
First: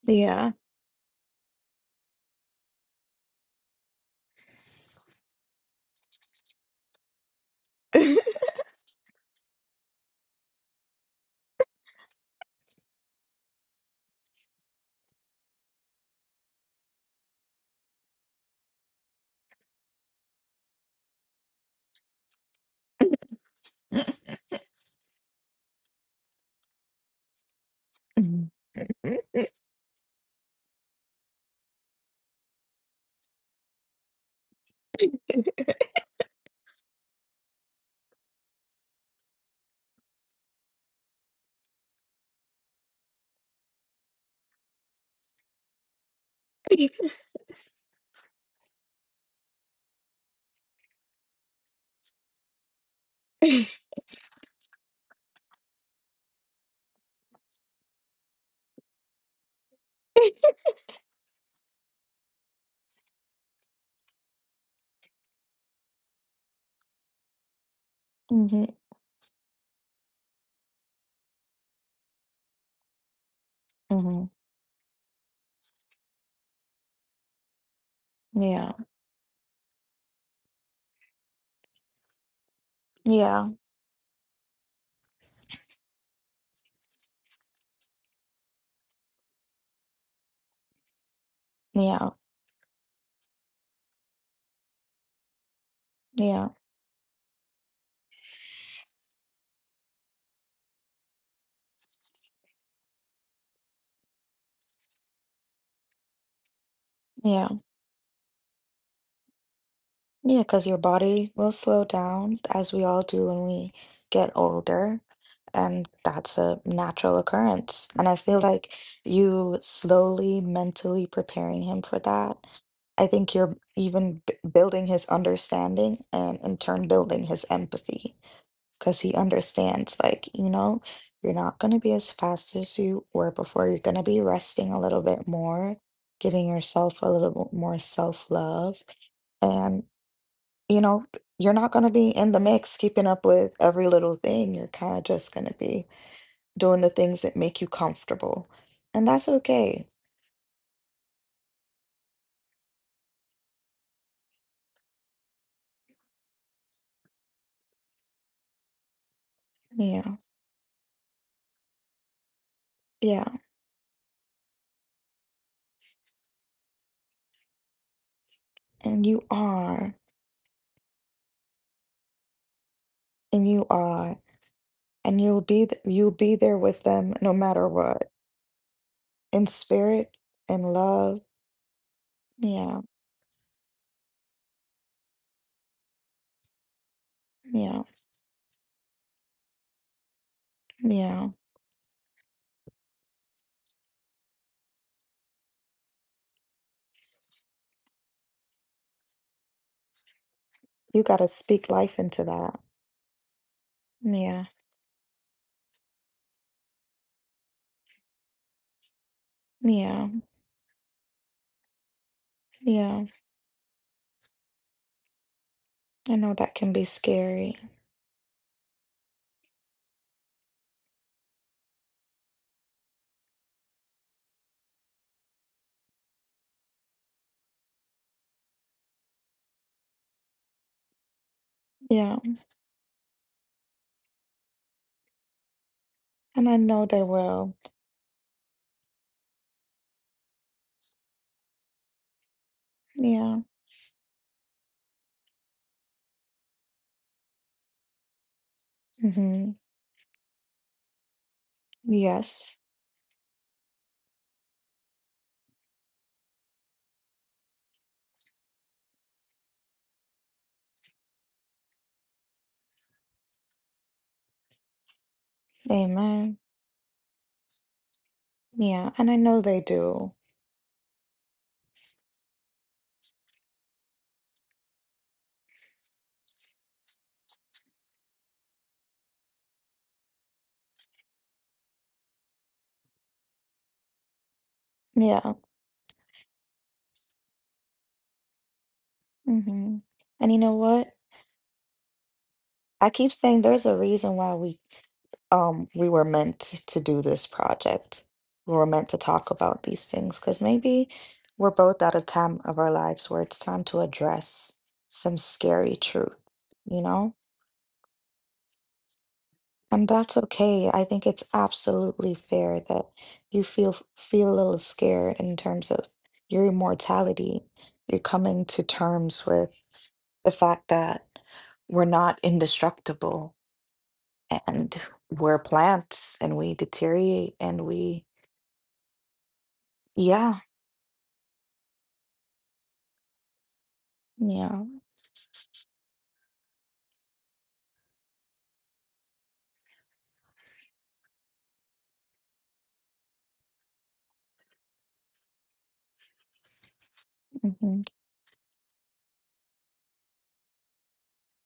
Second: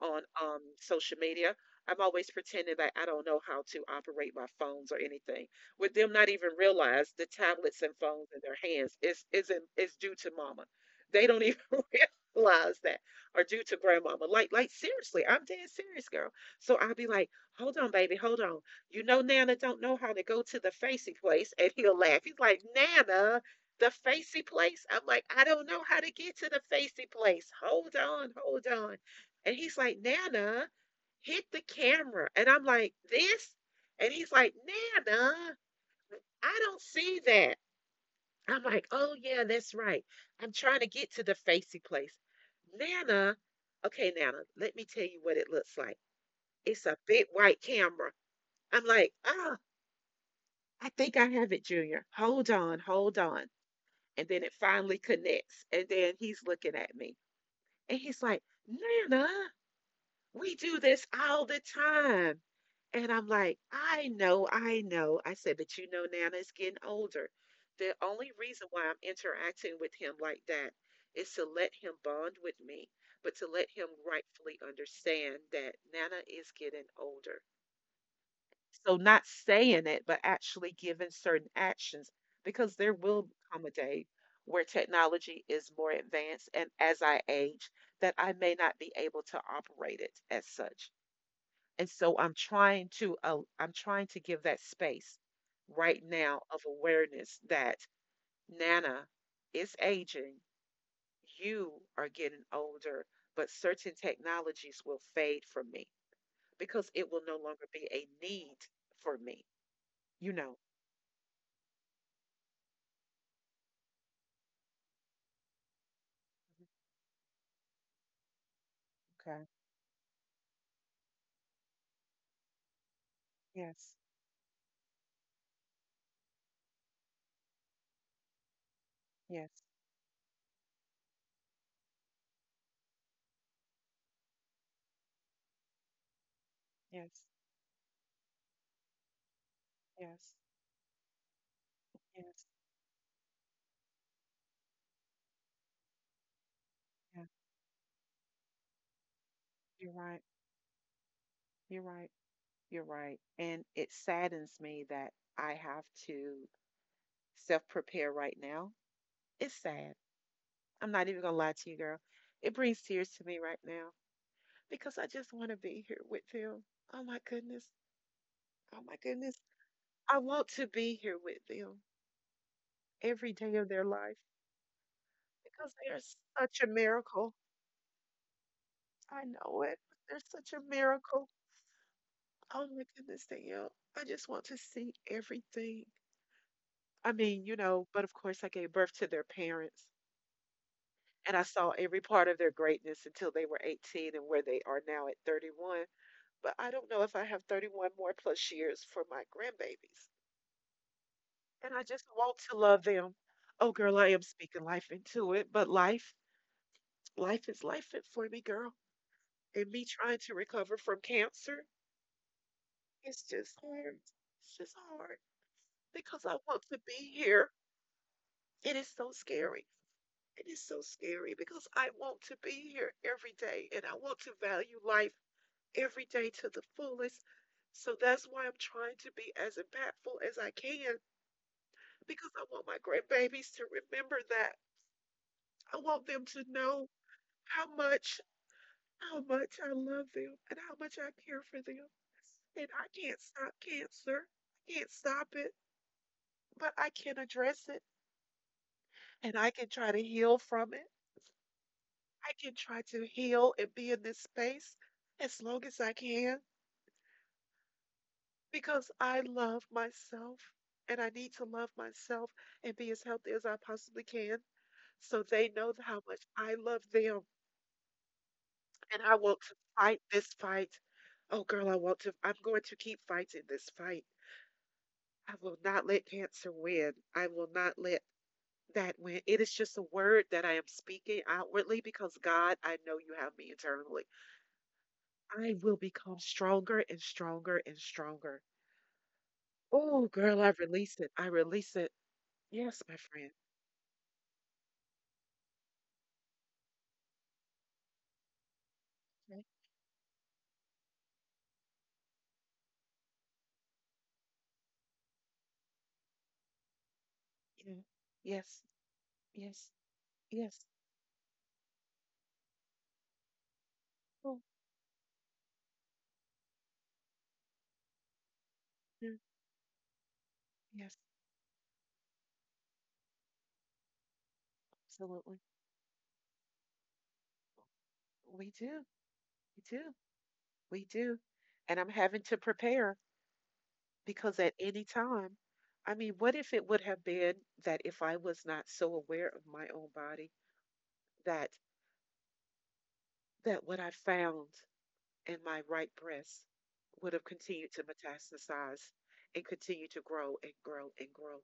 on Yeah. Social media. I'm always pretending that I don't know how to operate my phones or anything. With them not even realize the tablets and phones in their hands is isn't is due to mama. They don't even realize that or due to grandmama. Like seriously, I'm dead serious, girl. So I'll be like, hold on, baby, hold on. You know Nana don't know how to go to the facey place. And he'll laugh. He's like, Nana, the facey place? I'm like, I don't know how to get to the facey place. Hold on, Mhm. hold on. And he's like, Nana, hit the camera. And I'm like, this? And he's like, Nana, I don't see that. I'm like, oh, yeah, that's right. I'm trying to get to the facey place. Nana, okay, Nana, let me tell you what it looks like. It's a big white camera. I'm like, oh, I think I have it, Junior. Hold on, hold on. And then it finally connects. And then he's looking at me. And he's like, Nana. We do this all the time. And I'm like, I know, I know. I said, but you know, Nana is getting older. The only Mhm. reason why I'm interacting with him like that is to let him bond with me, but to let him Mhm. rightfully understand that Nana is getting older. Yeah. So, not saying it, but actually giving certain actions, because there will Yeah. come a day where technology is more advanced. And as I age, that I may not be able to operate it as such, and Yeah. so I'm trying to give that space right now Yeah. of awareness that Nana is aging, you are getting older, but certain technologies will fade from me because it will no Yeah. longer be a need for me you Yeah, know because your body will slow down as we all do when we get older. And that's a natural occurrence. And I feel like Okay. you slowly mentally preparing him for that. I think you're Yes. even b building his understanding and in turn building his empathy because he Yes. understands, like, you know, you're not going to be as fast as you were before. You're going to be resting a little bit more, giving yourself a Yes. little bit more self-love. And Yes. you know, you're not going to be in the Yes. mix keeping up with every little thing. You're kind of just going to be doing the things Yeah. that make you comfortable. And that's okay. You're right. You're right. You're right, and it saddens me that I have to self prepare right now. It's sad. Yeah. I'm not even gonna lie to you, girl. It brings tears Yeah. to me right now because I just want to be here with them. Oh my goodness. Oh my And you goodness. are. I want to be here with them every And day you of their are. life And you'll be because they are you'll be there such a with them no miracle. matter what. I In know it. spirit They're such a and love. miracle. Oh Yeah. my goodness, Danielle. I just want to see everything. I mean, you Yeah. know, but of course, I gave birth to their parents Yeah. and I saw every part of their greatness until they were 18 and where they are now at 31. But I don't know if I have 31 more plus years for my grandbabies. You got to speak And I life just into want to that. love them. Oh, girl, I am Yeah. speaking life into it, but life is life for me, girl. And me Yeah. trying to recover from cancer, Yeah. it's just hard. It's just hard I because know I that want can to be be here. scary. It is so scary. It is so scary because I want to be here every day and I want to value life every day to the fullest. So that's why I'm trying to be as impactful as I can Yeah. because I want my grandbabies to remember that. I want them to And I know know they will. how much, how much I love them and how much I care for them. And I can't Yeah. stop cancer. I can't stop it, but I can address it and I Hmm. can try to heal from it. I can Yes. try to heal and be in this space as long as I can because I love myself and I need to love myself and be as healthy as I possibly can so they know how much Amen. I love them. Yeah, And and I I know want to they fight do. this fight. Oh, girl, I want to. I'm going to keep fighting this fight. I will not let cancer win. I will not let that win. It is just a word that I am speaking outwardly because, God, I know you have me internally. Yeah. I will become stronger and stronger and stronger. Hmm. Oh, And you girl, I know what? release it. I release it. Yes, I my keep friend. saying there's a reason why we were meant to do this project. We were meant to talk Okay. about these things because maybe we're both at a time of our lives where it's time to address some scary truth, you know? Yeah. Yes. Yes. And that's Yes. okay. I think it's absolutely fair that you feel a Oh, little scared in terms of your immortality. You're coming to yeah, terms with the fact yes. that we're not indestructible and we're Absolutely. plants and we deteriorate and we We do. We do. yeah, We do. And I'm having to prepare because at yeah. any time, I mean, what if it would have been that if I was not so aware of my own body, that what I found in my right breast would have continued Hmm. to metastasize and continue to grow and grow and grow.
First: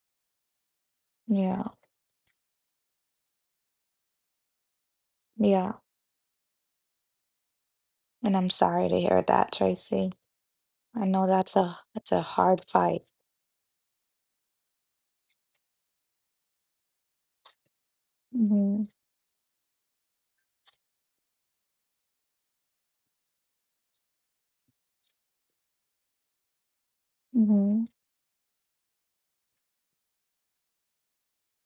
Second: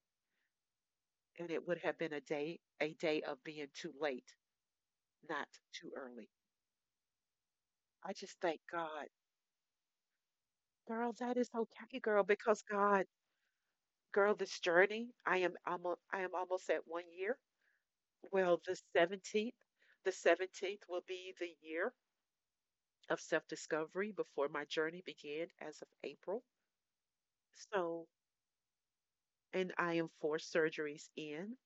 And it Yeah. would have been a day of being too late, not Yeah. too early. I And just I'm thank sorry to God. hear that, Tracy. I Girl, know that is okay, that's a girl, hard because fight. God, girl, this journey, I am almost at one year. Well, the Hmm. 17th, the 17th will be the year of self-discovery before my journey began as of April. Hmm. So, and I am four surgeries in.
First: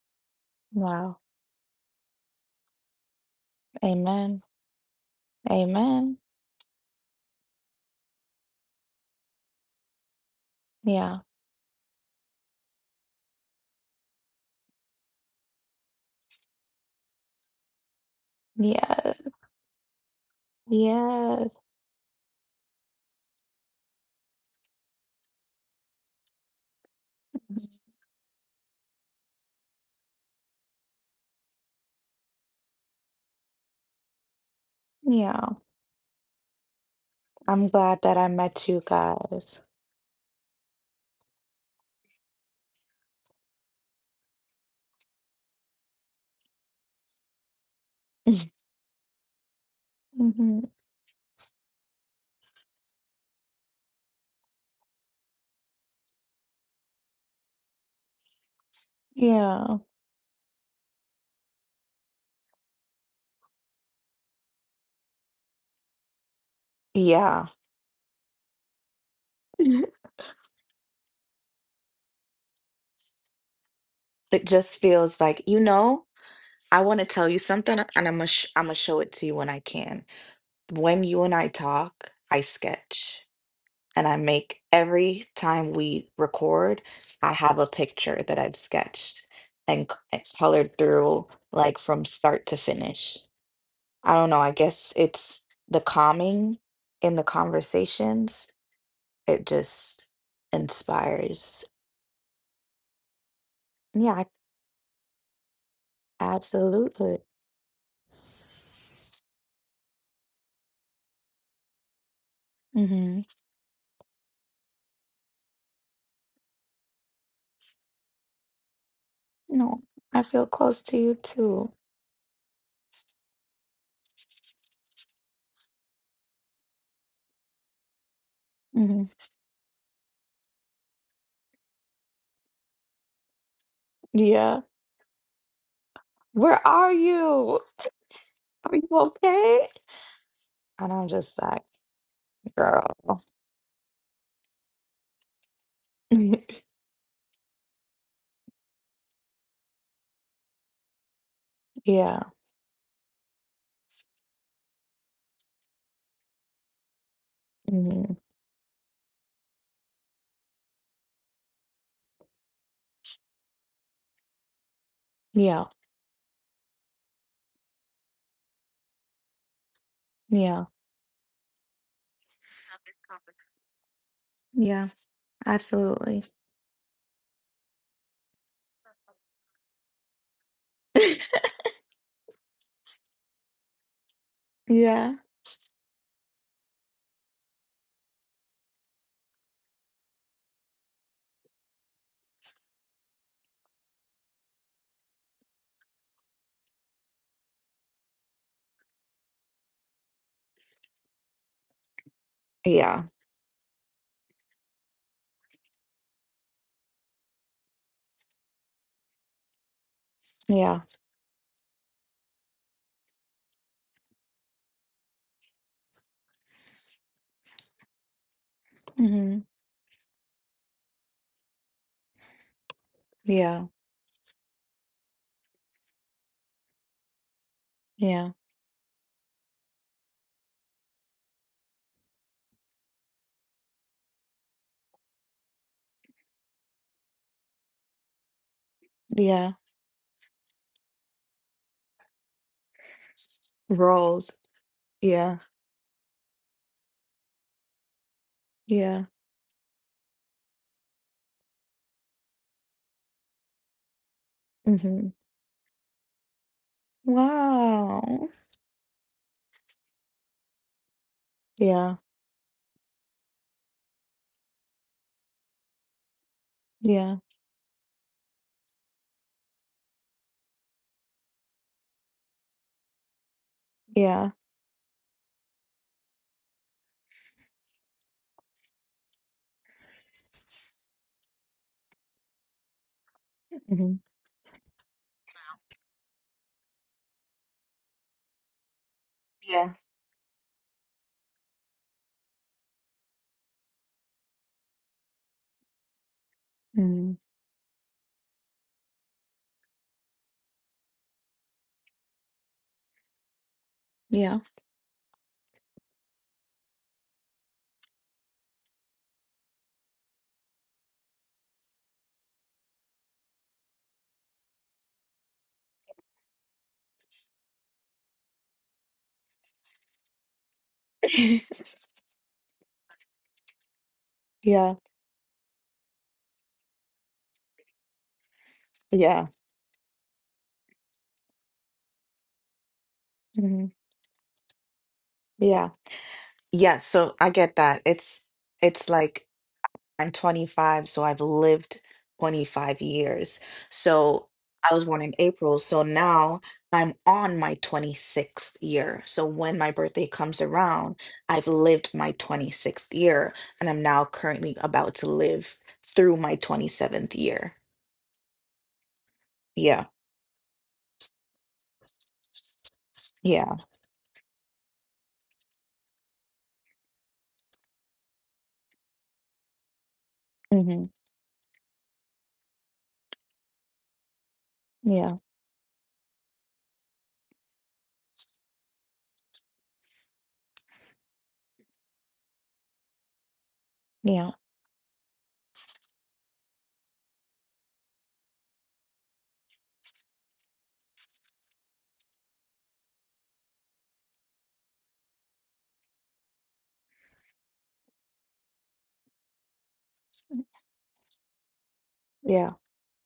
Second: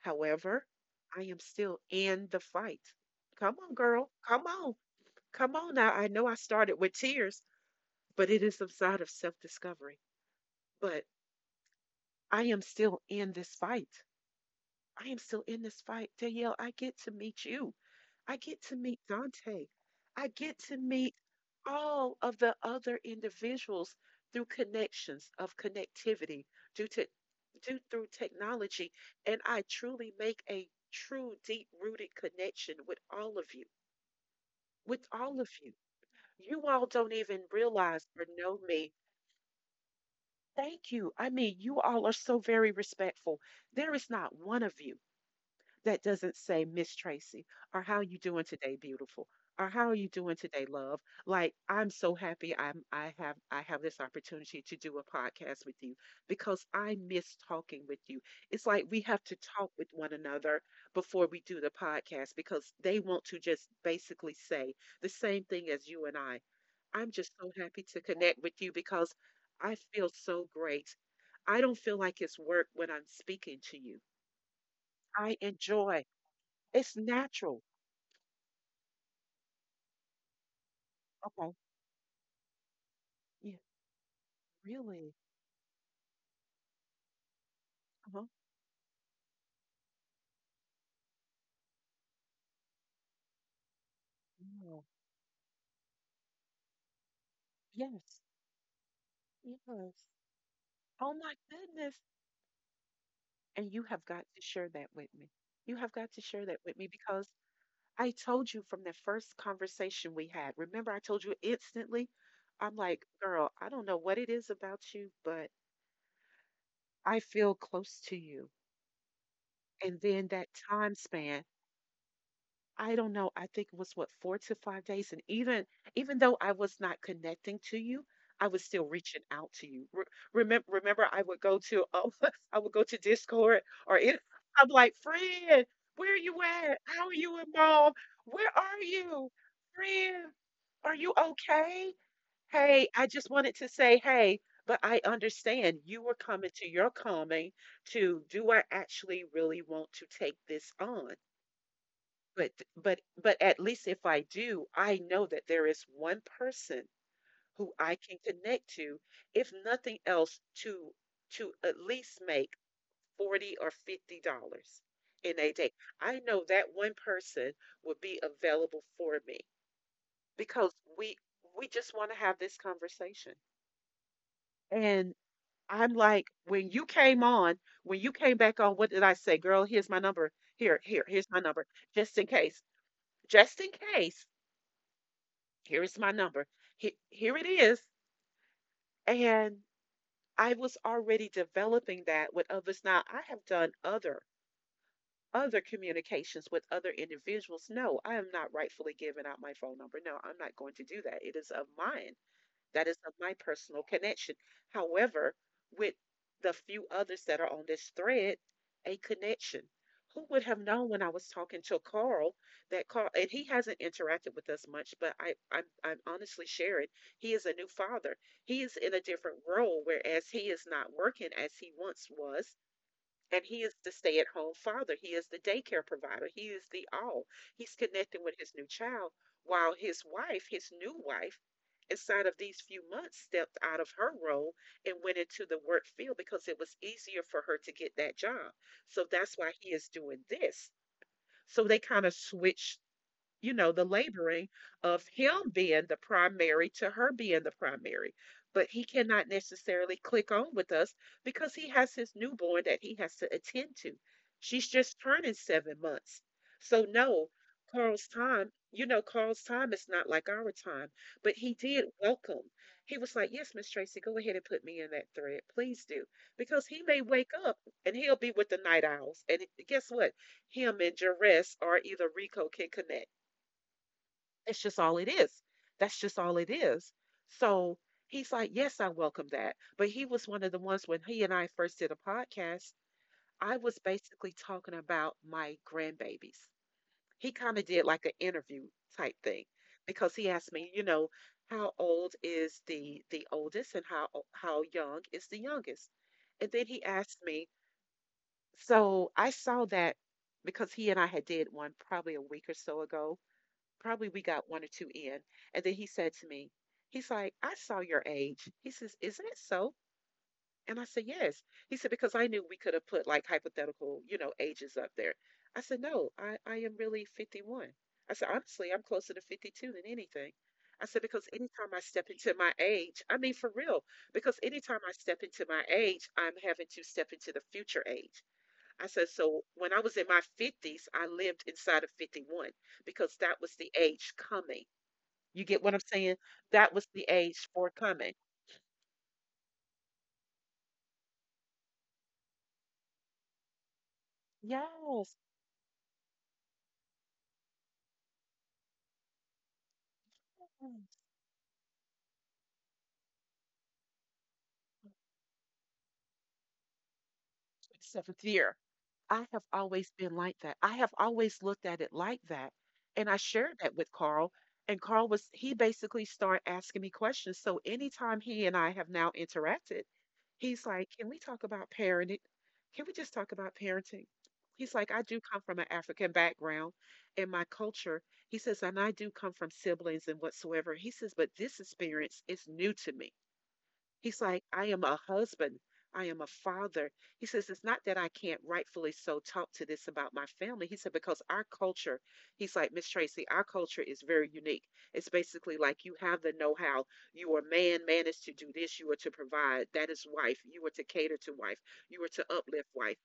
However, Wow. I am still in the fight. Come on, girl. Amen. Come on. Come on now. I Amen. know I started with tears, but it is a side of self-discovery. But Yeah. I am still in this fight. I am still in this fight. Danielle, I get to meet you. I get to meet Yes. Dante. I get to meet Yes. all of the other individuals through connections of connectivity due to due through technology, and I truly make a true deep rooted connection with all of you, with all of Yeah. you. You all don't even I'm glad realize that or I know met you me. guys. Thank you. I mean, you all are so very respectful. There is not one of you that doesn't say Miss Tracy, or how you doing today, beautiful, or how are you doing Hmm. today, love. Like I'm so happy I'm I have this opportunity to do a podcast with you because I miss talking with you. It's like we have to talk Yeah. with one another before we do the podcast because they want to just basically say the same thing as you and I. I'm just Yeah. so happy to connect with you because I Mhm. feel so great. I don't feel like it's work when I'm speaking to you. It just feels I like, you know, enjoy I it's want to tell you natural. something and I'm gonna I'm gonna show it to you when I can. When you and I Okay. talk, I sketch Yeah. and I make Really? every time we record, I have a picture Uh-huh. that I've sketched and and colored through like from start to finish. I don't know. I Wow. guess it's the calming in the Yes. conversations. It Yes. just Oh my inspires. goodness. And you have Yeah, got to share that with me. You have got to share that with me absolutely. because I told you from the first conversation we had. Remember, I told you instantly, I'm like, Mm-hmm. girl, I don't know what it is about you, but I feel close to you. No, And I then that feel close time to you span, too. I don't know. I think it was what, 4 to 5 days, and even though I was not connecting to you, I was still Hmm. reaching out to you. Remember, I would go to oh, I would go to Discord or Yeah. I'm like, friend, where are you Where at? are How are you you? involved? Where Are are you you, okay? friend? And Are I'm you just like, okay? girl. Hey, I just wanted to say hey, but I understand you were coming to your calming to do I actually really want to take this on? Yeah. But but at least if I do, I know that there is one person who I Hmm. can connect to, if nothing else, to at least make 40 or $50 in a Yeah. day. I know that one person would be available for me Yeah. because we we just want to have this conversation. Yeah. And I'm Absolutely. like, when you came back on, what did I say? Girl, here's my number. Here's my number. Just in case. Just in case Yeah. here is my number. Here it is. And I was already developing that with others. Now I have done other communications with other individuals. No, I am not rightfully giving out my phone number. No, I'm not going to do that. It is of mine. That is Yeah. of my personal connection. However, with the few others that are on this thread, a connection. Who would have Yeah. known when I was talking to Carl that Carl, and he hasn't interacted with us much, but I'm honestly sharing, he is a new father. He is in a different Hmm. role, whereas he is not working as he once was. And he Yeah. is the stay at home father. He is the daycare provider. He is the all. He's connecting Yeah. with his new child while his wife, his new wife, inside of these few months stepped out of her role and went into the work field because it was easier for her to get that job. So that's why Yeah. he is doing this. So they kind of switch the Roles. laboring of Yeah, him being the primary to her being the primary. But he yeah, cannot necessarily click on with us because he has his newborn that he has to attend to. She's just mhm. turning 7 months. So, no, Carl's Wow. time, Carl's time is not like our time, but he did Yeah, welcome. He was like, Yes, Miss Tracy, go ahead and put me in that thread. Please do. Because he may yeah, wake up and he'll be with the night owls. And guess what? Him and Jerez or either Rico can connect. yeah, It's just all it is. That's just all it is. So he's like, Yes, I welcome that. But he was one of the ones when he and I first did a podcast, I was mhm, basically talking about my grandbabies. He kind of did like an interview type thing yeah, because he asked me, how old is the oldest and how young is the youngest? And then he mhm, asked me, so I saw that because he and I had did one probably a week or so ago. Probably we yeah. got one or two in. And then he said to me, he's like, I saw your age. He says, isn't it so? And I said, Yes. He said, because I knew we could have put like hypothetical, ages up there. I said, No, I am really 51. I said, honestly, I'm closer to 52 than anything. I said, because anytime I step into my age, I mean, for real, because Yeah, anytime I step into my age, I'm having to step into the future age. I said, yeah, so when I was in my 50s, I lived inside of 51 because that was the mhm, age coming. You get yeah. what I'm saying? That Yeah, was the so I age get for that. coming. It's like I'm 25, so I've lived 25 years. So I was born in Yes. April, so now I'm on my 26th year. So when my birthday comes around, I've lived my 26th year, and I'm now currently about to live through my 27th year. Seventh year. I have Yeah, always been like that. I have always looked at it like that. And I yeah, shared that with Carl. And Carl was, he basically started asking me questions. So anytime he and I have now interacted, he's hmm like, can we talk about parenting? Can we just talk about parenting? He's like, I yeah, do come from an African background and my culture. He says, and I do come from siblings and whatsoever. He says, but this experience is new to me. He's yeah, like, I am a husband. I am a father. He says, it's not that I can't rightfully so talk to this about my family. He said, because our culture, he's like, Miss Tracy, our culture is very unique. It's basically like you have the know how. You are man, man is to do this. You are to provide. That is wife. You are to cater to wife. You are to yeah, uplift wife.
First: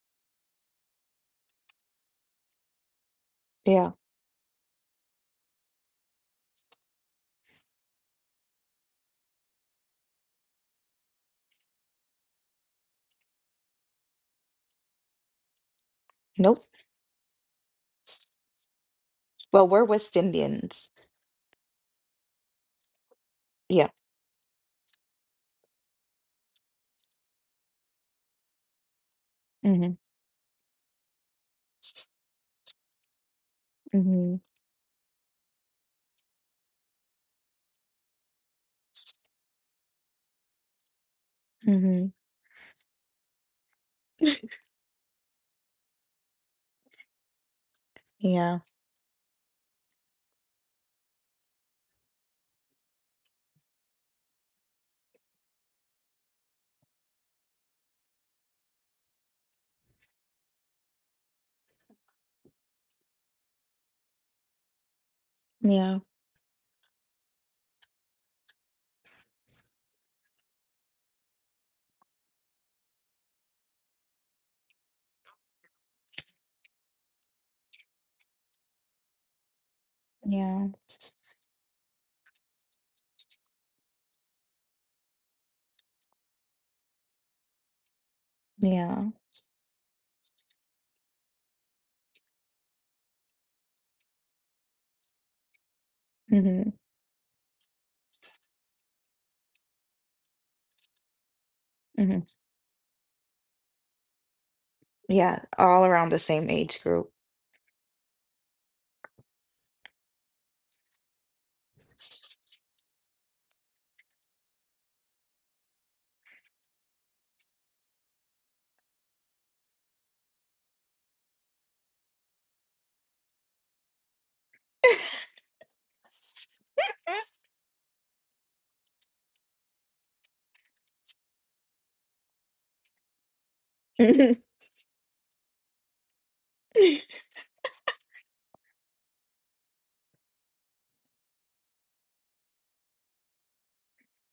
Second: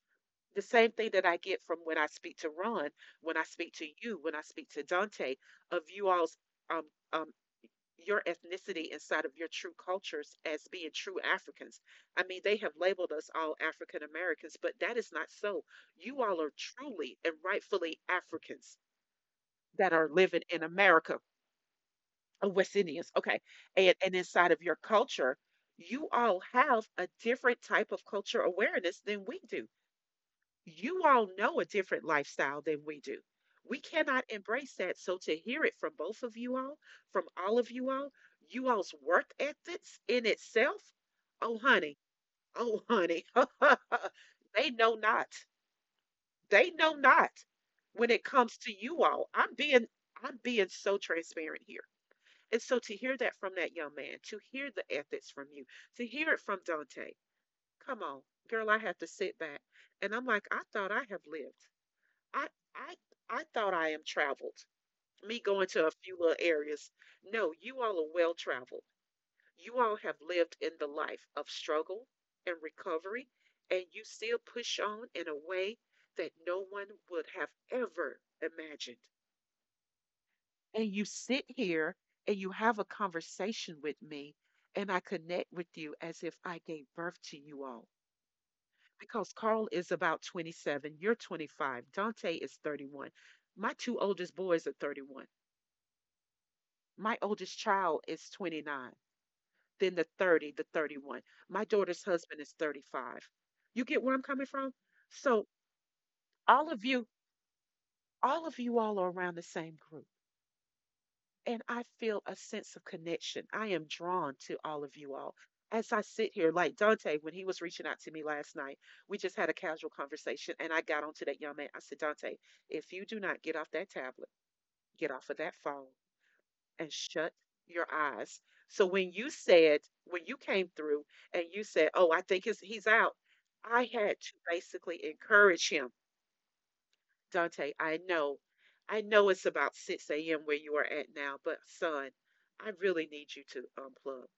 The same thing that I get from when I speak to Ron, when I speak to yeah. you, when I speak to Dante, of you all's um, um, your ethnicity inside of your true cultures as being true Africans. I mean, they have labeled us all African Americans, but that is not so. You all are Nope. truly and rightfully Africans Well, we're that are West living in Indians. America, or West Indians, okay? Yeah. And inside of your culture, you all have a different type of culture awareness than we do. Hmm. You all know a different lifestyle than we do. We cannot Hmm. embrace that. So to hear it from both of you all, from all of you all, you all's work ethics in itself, oh honey, Hmm. oh honey, they know not. They know not when it comes Yeah. to you all. I'm being so transparent here. And so to hear that from that young man, to hear the ethics from you, to hear it from Dante, come on, girl, I have to sit back. And I'm like, I thought I have lived. I I I thought I am traveled. Me going to a Yeah. few little areas. No, you all are well traveled. You all have lived in the life of struggle and recovery, and you still push on in a way that no one would have ever imagined. Yeah. And you sit here and you have a conversation with me, and I connect with you as if I gave birth to you all. Yeah. Because Carl is about 27, you're 25, Dante is 31. My two oldest boys are 31. Hmm. My oldest child is 29, then the 30, the 31. My daughter's Hmm. husband is 35. You get where I'm coming from? Yeah, So all around the same all age of you, group. all of you all are around the same group. And I feel a sense of connection. I am drawn to all of you all. As I sit here, like Dante, when he was reaching out to me last night, we just had a casual conversation, and I got onto that young man. I said, Dante, if you do not get off that tablet, get off of that phone, and shut your eyes. So when you said, when you came through and you said, oh, I think he's out, I had to basically encourage him. Dante, I know it's about 6 a.m. where you are at now, but son, I really need you to unplug.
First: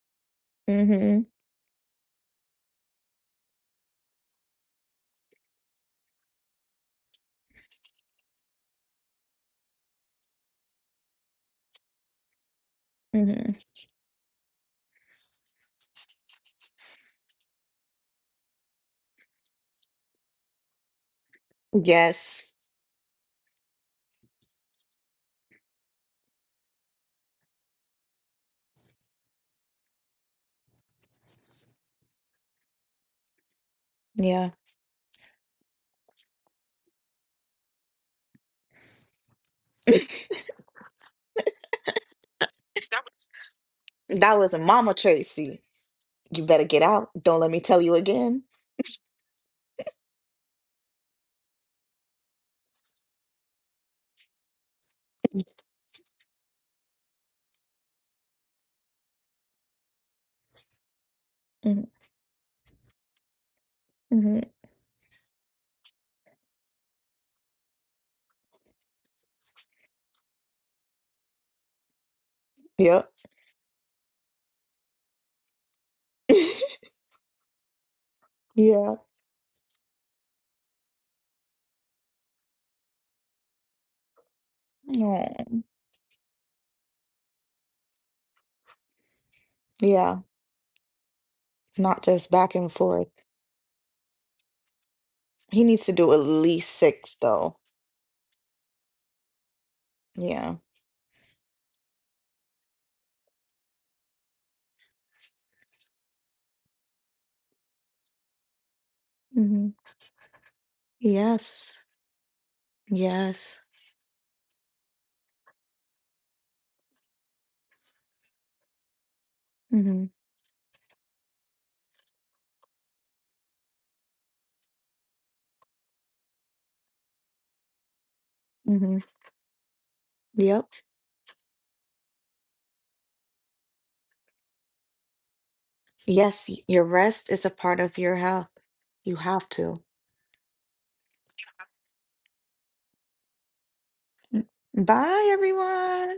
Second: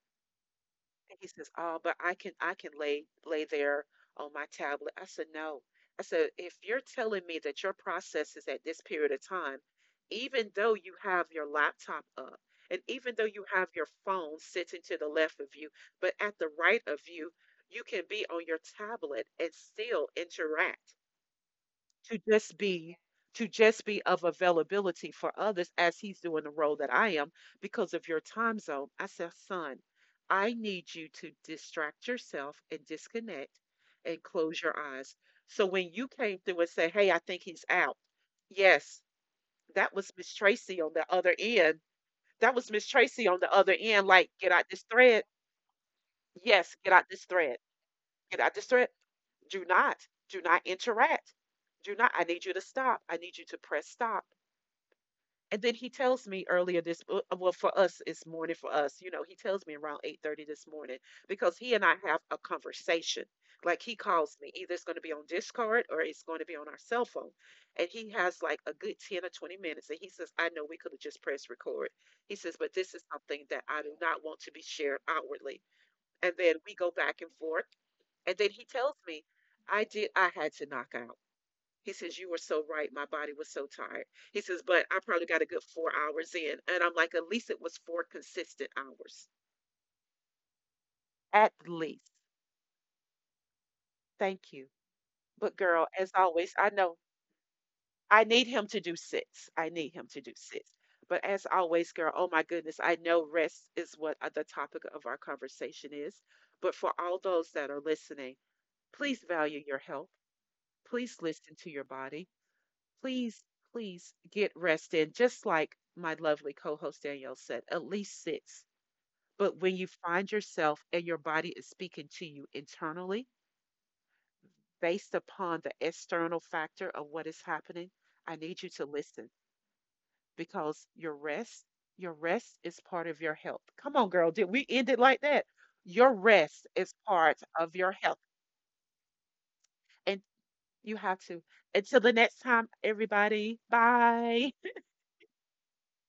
And Hmm. he says, oh, but I can lay there on my tablet. I said, No. I said, if you're telling me that your process is at this period of time, even though you have your laptop up and even though you Hmm. have your phone sitting to the left of you, but at the right of you, you can be on your tablet and still interact to Yes. just be to just be of availability for others as he's doing the role that I am because of your time zone. I said, son, I need you to distract yourself and disconnect and Yeah. close your eyes. So when you came through and said, hey, I think he's out. Yes, that was Miss Tracy on the other end. That was Miss Tracy on the other end, like, That get was a out this Mama thread. Tracy. You better Yes, get get out. out this Don't let thread. me tell you Get again. out this thread. Do not, do not interact. Do not, I need you to stop. I need you to press stop. And then he tells me earlier this, well, for us, it's morning for us. He tells me around 8:30 this morning because he and I have a conversation. Like he calls Mm-hmm. me, either it's going to be on Discord or it's going to be on our cell phone. And he has like a good 10 or 20 minutes. And he says, I know we could have just pressed record. He says, but this is Yep. something that I do not want to be shared outwardly, and then we Yeah. go back and forth. And then he tells No. me, I did, I had to knock out. He says, you were so right. My body was so tired. He says, but I probably got a good 4 hours in. And I'm like, at least it was 4 consistent hours. Yeah. At It's not least. just back and forth. Thank you. But He needs girl, to do as at always, I least know six, though. I need him to do six. I need him to do Yeah. six. But as always, girl, oh my goodness, I know rest is what the topic of our conversation is. But for all those that are listening, please value Hmm. your health. Please listen to Yes. your body. Please, Yes. please get rest in, just like my lovely co host Danielle said, at least six. But when you Hmm. find yourself and your body is speaking to you internally, based upon the external factor of what is happening, I need you to Hmm. listen Yep. because your rest is part of your health. Come on, girl. Did we end it like that? Your Yes, rest your is rest part is a part of of your your health. health. You have to. And you have to. Until the next time, everybody, Mm. bye. Bye, everyone.